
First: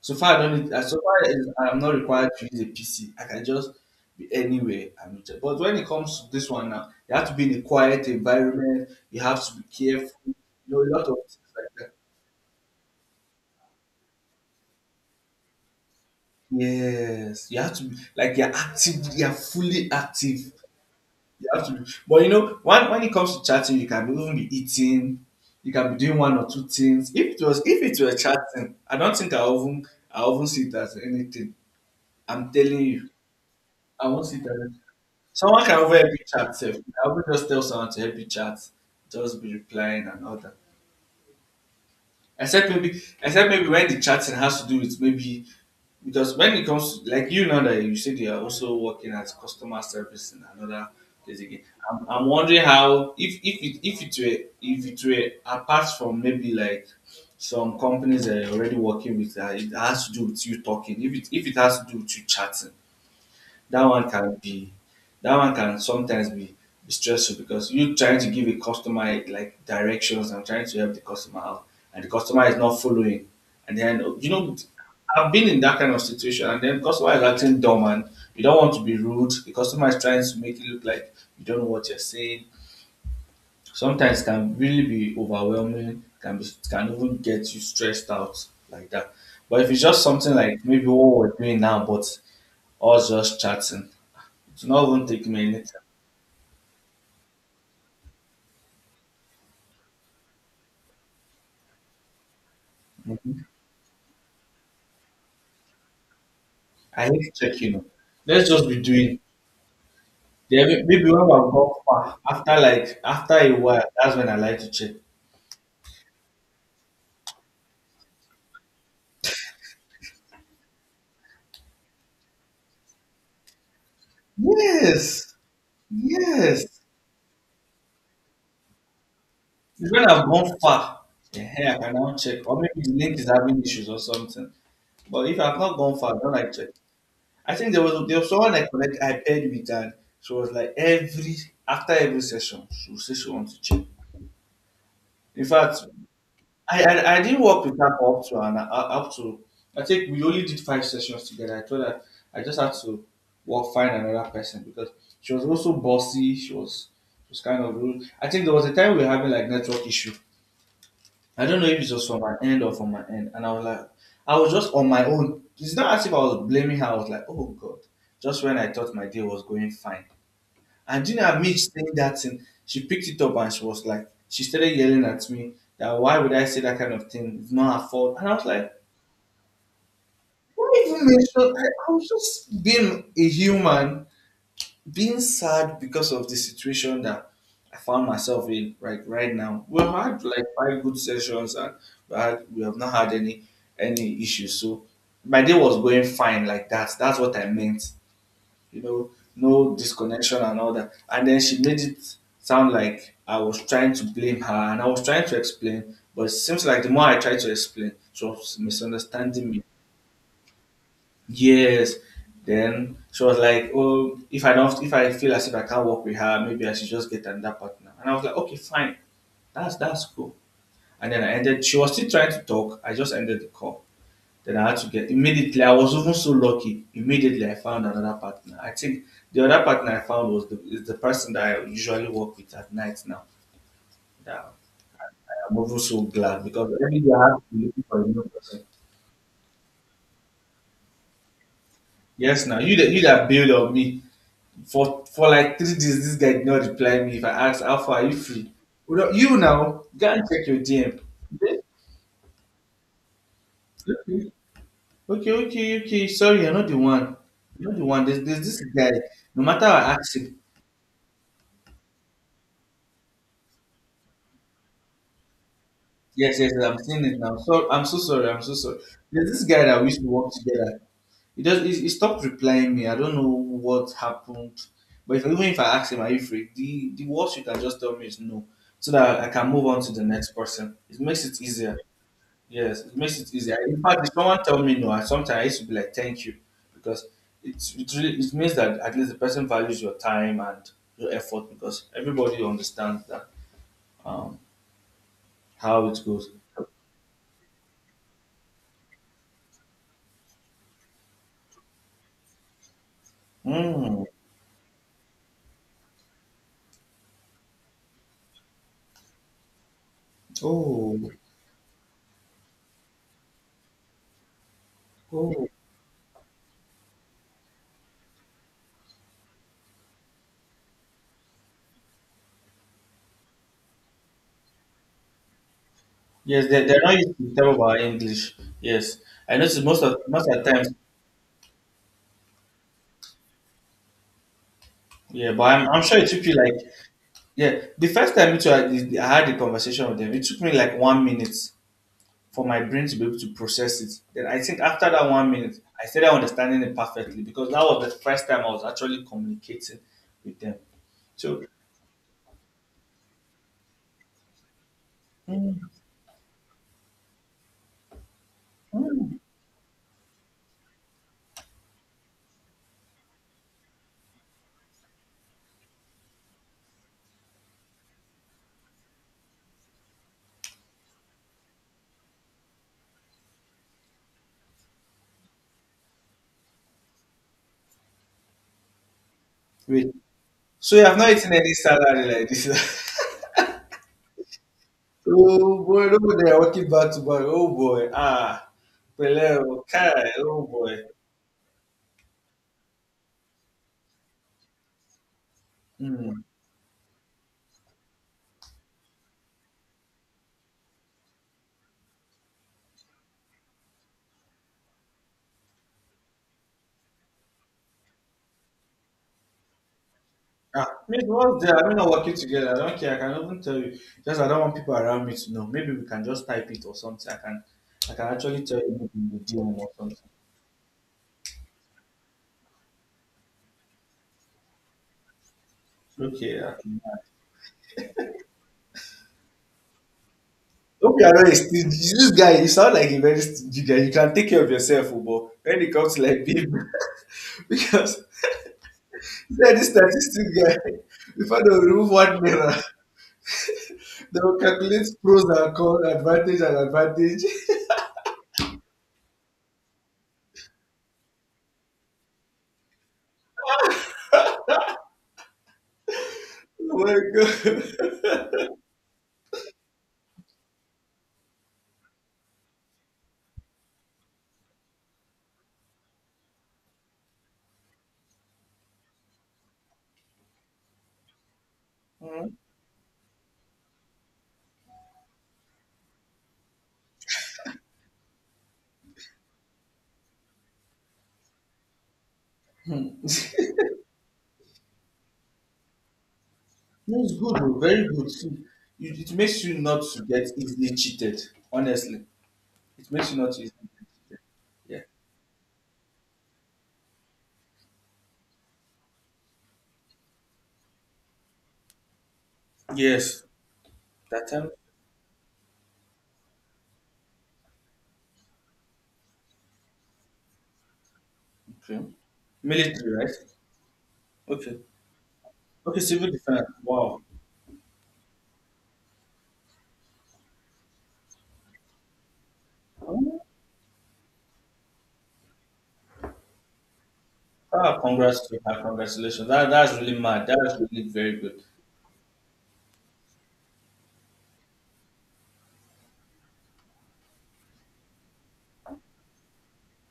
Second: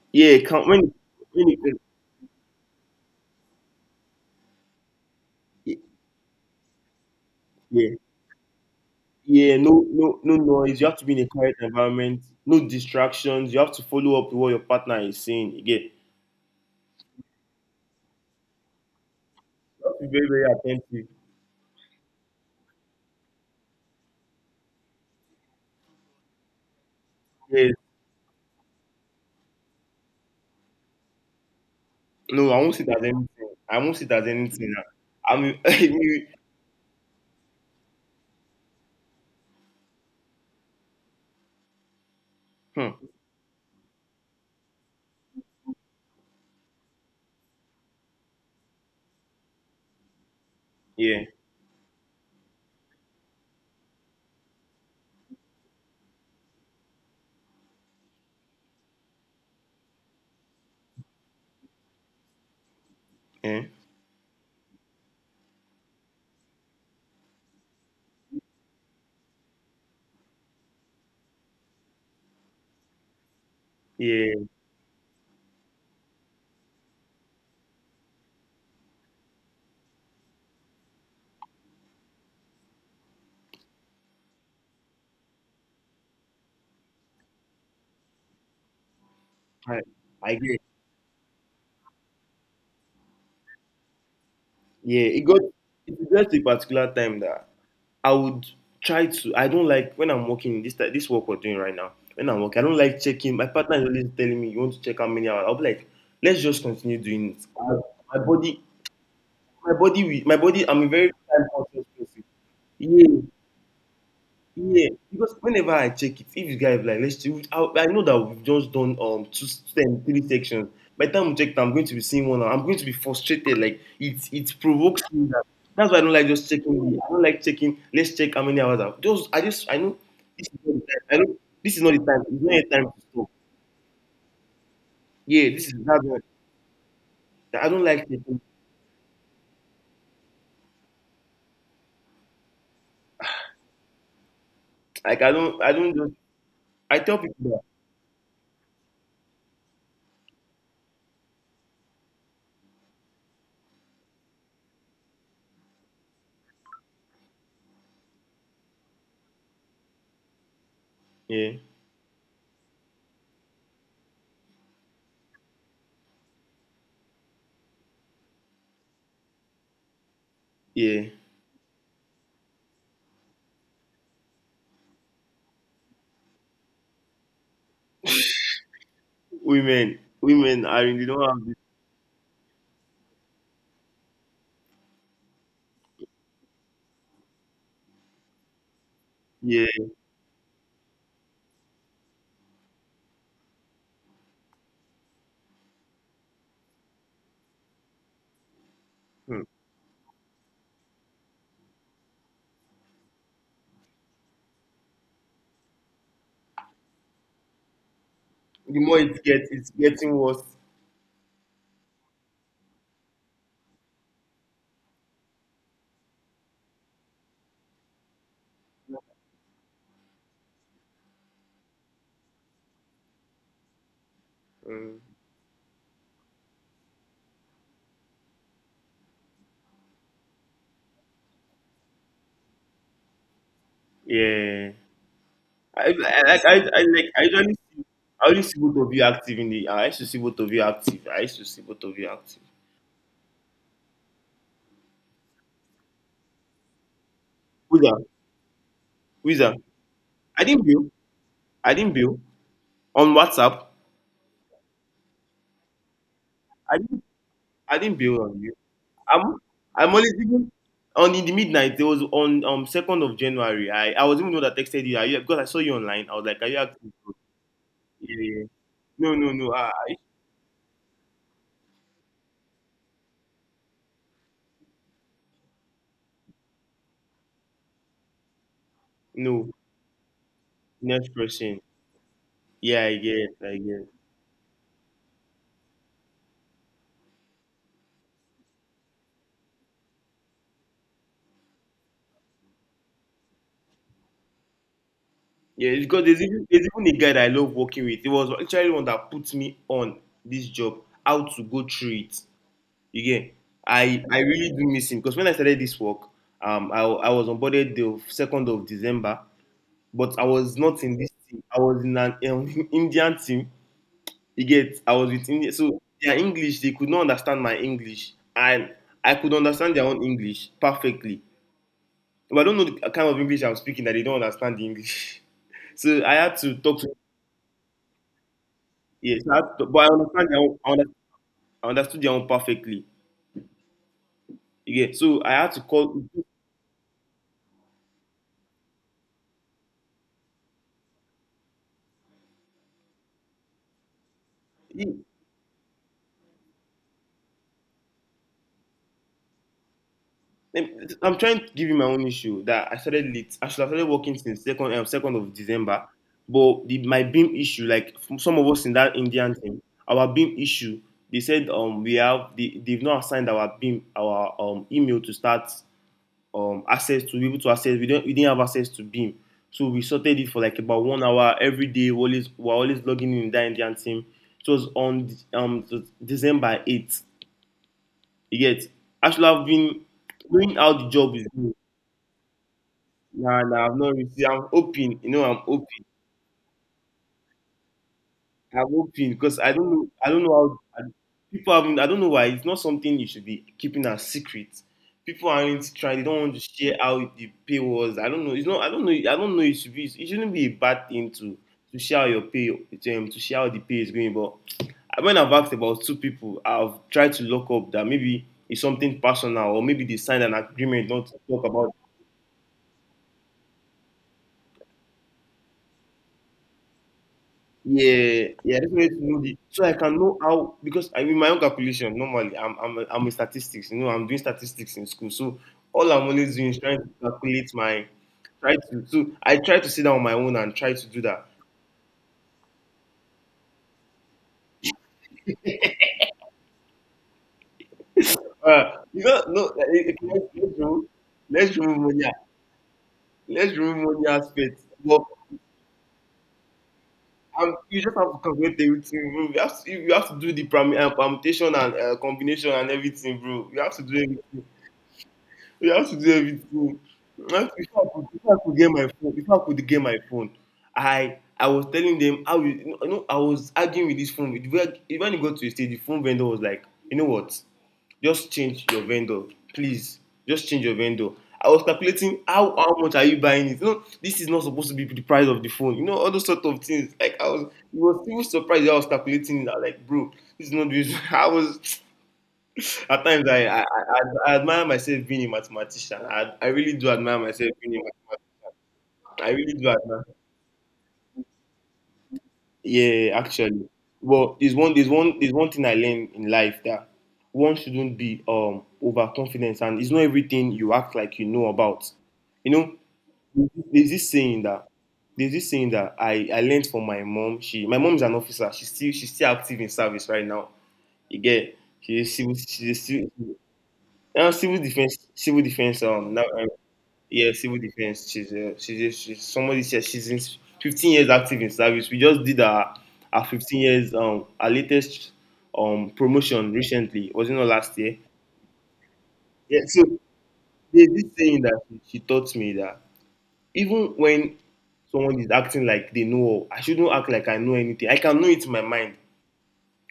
So far,
Yeah,
I don't.
count
Need, so far,
when
is- I'm
it
not required to use a PC. I can just be anywhere and be chat. But when
comes.
it comes to this one now, you have to be in a
Yeah,
quiet environment. You have to
yeah.
be
No,
careful.
no,
You
no
know
noise. You
a
have to
lot
be
of
in a
things
quiet
like that.
environment. No distractions. You have to follow up with what your partner is saying. Again,
Yes, you have to be like you're active. You're
you
fully
have to be very
active.
very attentive.
You have to be. But you know, when it comes to chatting, you can even be eating, you can be doing one or two things. If it was
Yes,
if it were chatting, I don't think I even see it as anything.
no,
I'm
I won't
telling
sit as
you,
anything. I won't
I
sit
won't
as
see it as
anything. I'm
someone can
I
over help you
mean,
chat. Self. I will just tell someone to help you chat, just be replying and all that. Except maybe,
hmm.
when the chatting has to do with maybe because when it comes to, like you know that you said you are also working as customer service in another
Yeah.
place again, I'm wondering how if it were apart from maybe like some companies that are already working with that it has to do with you talking if it has to do with you chatting
Yeah.
that one can be, that one can sometimes be stressful because you trying to give a customer like directions and trying to help the customer out and the customer is not following, and then you
Yeah.
know I've been in that kind of situation and then customer is acting dumb and you don't want to be rude, the customer is trying to make it look like you don't know what you're saying. Sometimes can really be overwhelming, can be, can even get you stressed out like that. But if it's
I,
just something
I
like
get.
maybe what we're doing now, but us just chatting, it's not
Yeah.
even
It
taking my
got.
anytime.
It got a particular time that I would try to. I don't like when I'm working this ti- this work we're doing right now. When I'm working, I don't like checking.
Mhm.
My partner is always telling me, "You want to check how many hours?" I'll be like, "Let's just continue
I
doing
hate
it."
checking
I-
up.
my
Let's
body,
just be doing.
my
Yeah,
body. I'm a
maybe
very
when I've
time
gone
conscious
far,
person.
after
Yeah.
after a while, that's when I like to
Yeah,
check.
because whenever I check it, if you guys like, let's see, I know that we've just done two, ten, three sections. By the time we check, I'm going to be seeing one. I'm going to be frustrated. Like it provokes me.
Yes,
That's why I don't like just
yes.
checking. I don't like checking. Let's check how many hours. I've, just I
It's
know
when I've
this
gone
is not the
far.
time. I know
Yeah, I
this is not
can
the
now
time.
check.
It's not
Or
a time
maybe the
to
link
stop.
is having issues or something. But if
Yeah,
I've
this
not
is
gone
that
far, I
one.
don't like check. I
I
think there
don't
was
like
there was
checking.
someone I connect I paired with, and she was like every, after every session, she would say she wants to check.
Like
In
I
fact,
don't just
I,
I
I
tell
I didn't
people that.
work with her for up to an up to, I think we only did five sessions together. I told her, I just had to work find another person because she was also bossy. She was kind of rude. I think there was a time we were having like network issue. I
Yeah,
don't know if it was from my end or from my end, and I was like, I was just on my own. It's not as if I was blaming her. I was like, oh god, just when I thought my day was going fine, and
yeah.
do you know amid saying that thing, she picked it up and she was like, she started yelling at me that why would I say that kind of thing? It's not her fault. And I was like,
Women, women
why
are in
even
they don't have this.
mention? I was just being a human, being sad because of the situation that I found myself in right now. We
Yeah.
had like five good sessions and we have not had any issues. So my day was going fine like that. That's what I meant, you know,
Hmm.
no disconnection and all that. And then she made it sound like I was trying to blame her, and I was trying to explain, but it seems like the more I tried to explain, she was
The more it gets,
misunderstanding me.
it's getting worse.
Yes. Then she was like, oh, if I feel as if I can't work with her, maybe I should just get another partner. And I was like, okay, fine. That's cool. And then I ended she was still trying to talk. I just ended the call. Then I had to get
Mm,
immediately. I was even so lucky. Immediately, I found another partner. I think the other partner I found was the is the person that I usually work with at night now. That
yeah,
I'm even so glad because
I
every day
like. I
I have to
usually
be looking
see.
for a new
I only see
person.
both of you active in the. I used to see both of you active. I used to see both of you active.
Yes, now you that build on me for like 3 days. This guy did not reply me. If I ask how far are
Wizard,
you free, you know- you
wizard.
now go and
I
check your
didn't bill.
DM.
I didn't bill on WhatsApp.
Okay, okay, okay, okay. Sorry, you're not the
I didn't.
one. You're
I
not the
didn't
one. There's,
bill
there's
on you.
this guy.
I'm.
No matter how I
I'm only
ask him,
thinking on in the midnight. It was on January 2nd. I was even the one that texted you. Are you because I saw you online. I was
yes,
like, are
yes,
you
I'm
active?
seeing it now. So I'm so
Yeah,
sorry. I'm
yeah.
so sorry.
No,
There's
no,
this
no.
guy that we
I-
used to work together. He does. He stopped replying me. I don't know what happened. But if, even if I ask him, are you free? The, worst you can just tell me is no, so that I can
no.
move on to the next person. It
Next
makes it
person.
easier. Yes,
Yeah,
it
I
makes
get.
it easier.
I
In
get.
fact, if someone tell me no, I used to be like thank you, because it's, it really it means that at least the person values your time and your effort, because everybody understands that um
Yeah,
how it
because
goes.
there's even a guy that I love working with. He was actually one that put me on this job, how to go through it. Again.
Hmm.
I really do miss him because when I started this work, I was onboarded the December 2nd, but I was not in this
Oh,
team. I was in an Indian team. You get? I was with
oh,
India, so their English they could not understand my English, and I could understand their own English perfectly. But I don't know the kind of English I'm speaking that they don't understand the English. So I had
yes,
to
they
talk
they're not
to
used to tell about English. Yes,
yes, I
I
had
noticed
to- but
most
I
of
understand their
the
own,
times.
I under- I understood their own perfectly. Yeah, so I
Yeah, but
had to
I'm sure
call.
it took you like, yeah. The first time it, I had a conversation with them, it took me like 1 minute for my brain to be able to process it. Then I think after that 1 minute, I started understanding it perfectly because that was the first time I was actually communicating with them.
I'm trying
So
to give you my own issue that I started late. I should have started working since second of
mm,
December, but my beam issue, like from some of us in that Indian team, our beam issue, they said we have they, they've not assigned our beam our email to start access to be able to access, we didn't have access to beam, so we sorted it for like about 1 hour every day. We always we're always logging in with that Indian team. It was on um December 8th. You get, I should have been
wait,
doing how
so you
the
have not
job is
eaten any
going.
salad like this?
Na na, I have not received. I'm hoping, you know, I'm
Oh
hoping,
boy, look at they are working back to back. Oh boy, ah,
I'm hoping
Pele,
because I don't know. I
okay,
don't know
oh boy.
how I- people haven't. I don't know why it's not something you should be keeping as secret. People aren't trying. They don't
Hmm.
want to share how the pay was. I don't know. It's not. I don't know. I don't know. It should be. It shouldn't be a bad thing to share how your pay to share how the pay is going. But when I've asked about two people, I've tried to lock up that maybe it's something personal or maybe they signed an
Ah,
agreement
mean,
not to
what's
talk
there? I
about
mean, not working together. I don't care. I can even tell you. Just I don't want people around me to know. Maybe we can just type it or something. I can
yeah,
actually
yeah,
tell
I
you
just wanted
maybe
to
in the
know the
DM
so
or
I can
something.
know how because I mean my own calculation normally I'm a statistics, you know, I'm doing statistics in school. So all I'm
Okay,
always doing
yeah.
is trying to calculate my try to so I try to sit down on my own and try to
Hope
do
you are
that.
not a stingy. This guy, you sound like a very stingy guy. You can take care of yourself, oh, but when it comes to like babe, because
You know
you
no
know, this
if
statistic
let's
guy,
remove
before they
let's
will
remove
remove
money
one mirror.
let's remove money
They will
aspect.
calculate
But
pros and cons, advantage and advantage.
you just have to calculate everything, bro. You have to do the perm- permutation and combination and everything, bro. You have to do everything. You have to do
Oh
everything.
my
If I could, if I
god.
could get my phone, if I could get my phone, I was telling them how you, you know I was arguing with this phone. It, was- when it got to a stage, the phone vendor was like, you know what, just change your vendor, please, just change your vendor. I was calculating how much are you buying it. You know, this is not supposed to be the price of the phone. You know, all those sort of things. Like I was, it was still surprised that I was calculating it. I was like, bro, this is not this. I was
Hmm.
at
No,
times, I admire myself being a mathematician. I really do
it's
admire
good,
myself
oh,
being
very
a
good. See, you- it
math- I
makes
really
you
do
not
admire.
to get easily cheated. Honestly, it makes
Yeah,
you not
actually.
easily.
Well,
Yeah.
there's one thing I learned in life that one shouldn't be overconfident, and it's not everything you act like you know about. You know,
Yes.
there's this
That
saying
time
that there's this saying that I learned from my mom. She my mom is an officer. She's still active in service right now. You get,
okay.
she's a
Military, right?
civil,
Okay.
civil
Okay,
defense
civil
now,
defense. Wow.
yeah, civil defense. She's somebody said she's in 15 years active in service. We just did our 15 years our latest promotion recently. Was it not last
Ah,
year?
congrats to her. Congratulations.
Yeah.
That's
So
really mad. That's really
there's this
very good.
saying that she taught me that even when someone is acting like they know, all, I shouldn't act like I know anything. I can know it in my mind,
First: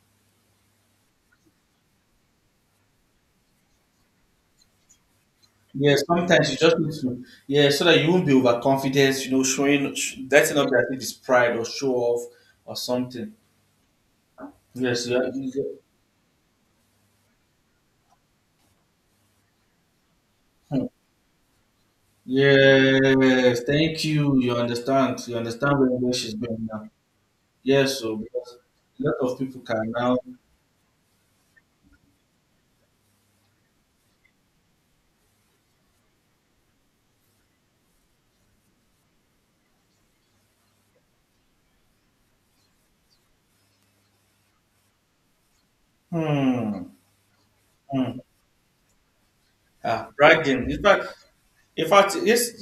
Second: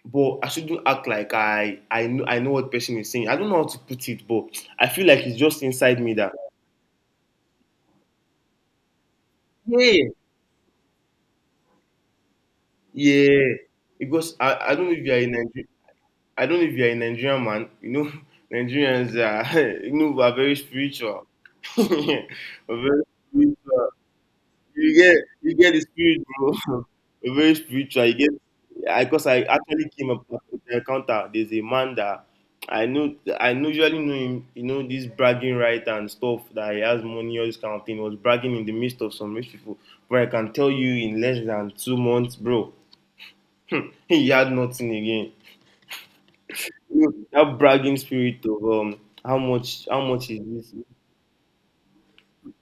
but I shouldn't act like I know what person is saying. I don't know how to put it, but I feel like it's just
Yeah,
inside me that
sometimes you just need to, yeah, so that you won't be overconfident, you know, showing,
yeah,
letting up that it is pride or show off or something.
yeah, because I don't know if
Yes,
you are
yeah,
in Nigeria. I don't know if you're a Nigerian man. You know, Nigerians are, you know, we are very
yeah.
spiritual. We're very
Yes,
spiritual.
thank you. You understand. You
You get
understand
the
where
spirit,
she's going
bro.
now.
We're very
Yes,
spiritual. You
so
get,
because
because
a lot of
I
people
actually
can
came
now,
up with an encounter. There's a man that I know, I usually know him, you know, this bragging right and stuff that he has money, all this kind of thing. He was bragging in the midst of some rich people. But I can tell you in less than 2 months, bro, he had nothing again.
hmm,
That bragging
hmm,
spirit of how
ah,
much is
bragging.
this,
In fact, yes,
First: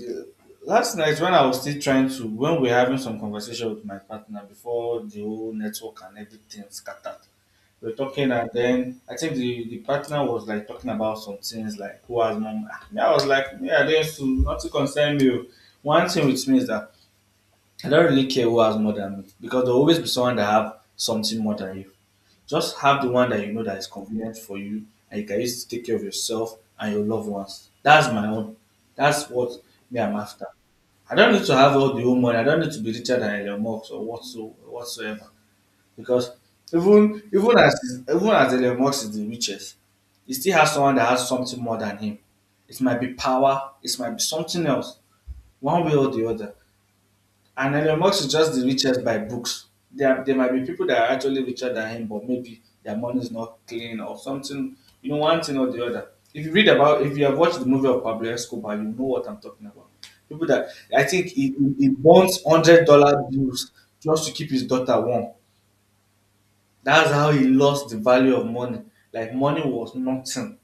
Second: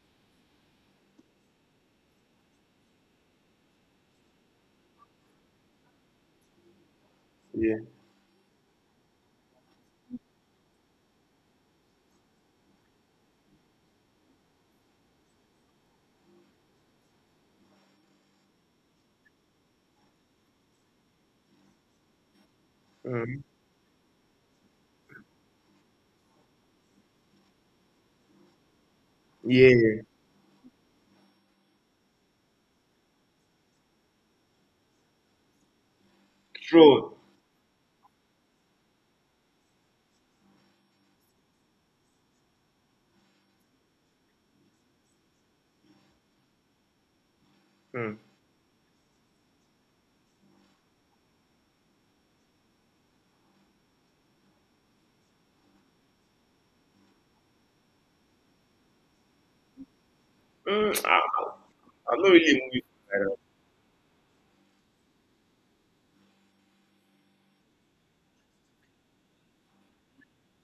last night when I was still trying to, when we were having some conversation with my partner before the whole network and everything scattered,
yeah,
we were talking and then I think the partner was like talking about some things like who has mom. Me, I was like, yeah, I used to not to concern you. One thing with me is that I don't really care who has more than me, because there will always be someone that have something more than you. Just have the one
mm,
that you know that is convenient for you and you can use to take care of yourself and your loved ones. That's my own. That's what me
yeah,
I'm after. I don't need to have all the whole money. I don't need to be richer than Elon Musk or whatsoever. Because
true,
even as Elon Musk is the richest, he still has someone that has something more than him. It might be power. It might be something else. One way or the other. And Elon
mm.
Musk is just the richest by books. There might be people that are actually richer than him, but maybe their money is not clean or something, you know, one thing or the other. If you read about, if you have watched the movie of Pablo Escobar, you know what I'm talking about. People that,
Mm,
I
I,
think he
I'm not
bonds
really a movie
$100 bills just to keep his daughter warm. That's how he lost the value of money. Like money was nothing.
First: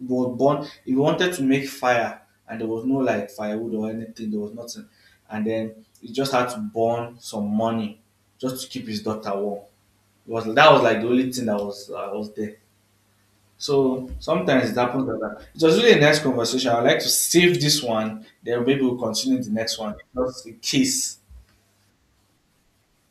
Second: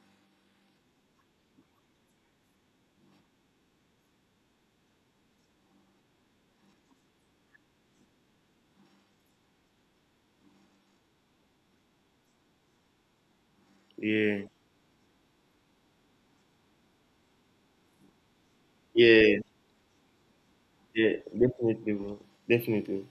It was born. He wanted to make fire, and there was no like firewood or anything. There was nothing, and then he just had to burn some money just to keep his daughter warm. It was That was like the only thing that was there. So
fan.
sometimes it happens like that. It was really a nice conversation. I'd like to save this one. Then maybe we'll
Yeah, yeah,
continue the next one. Just in
yeah,
case.
definitely bro. Definitely.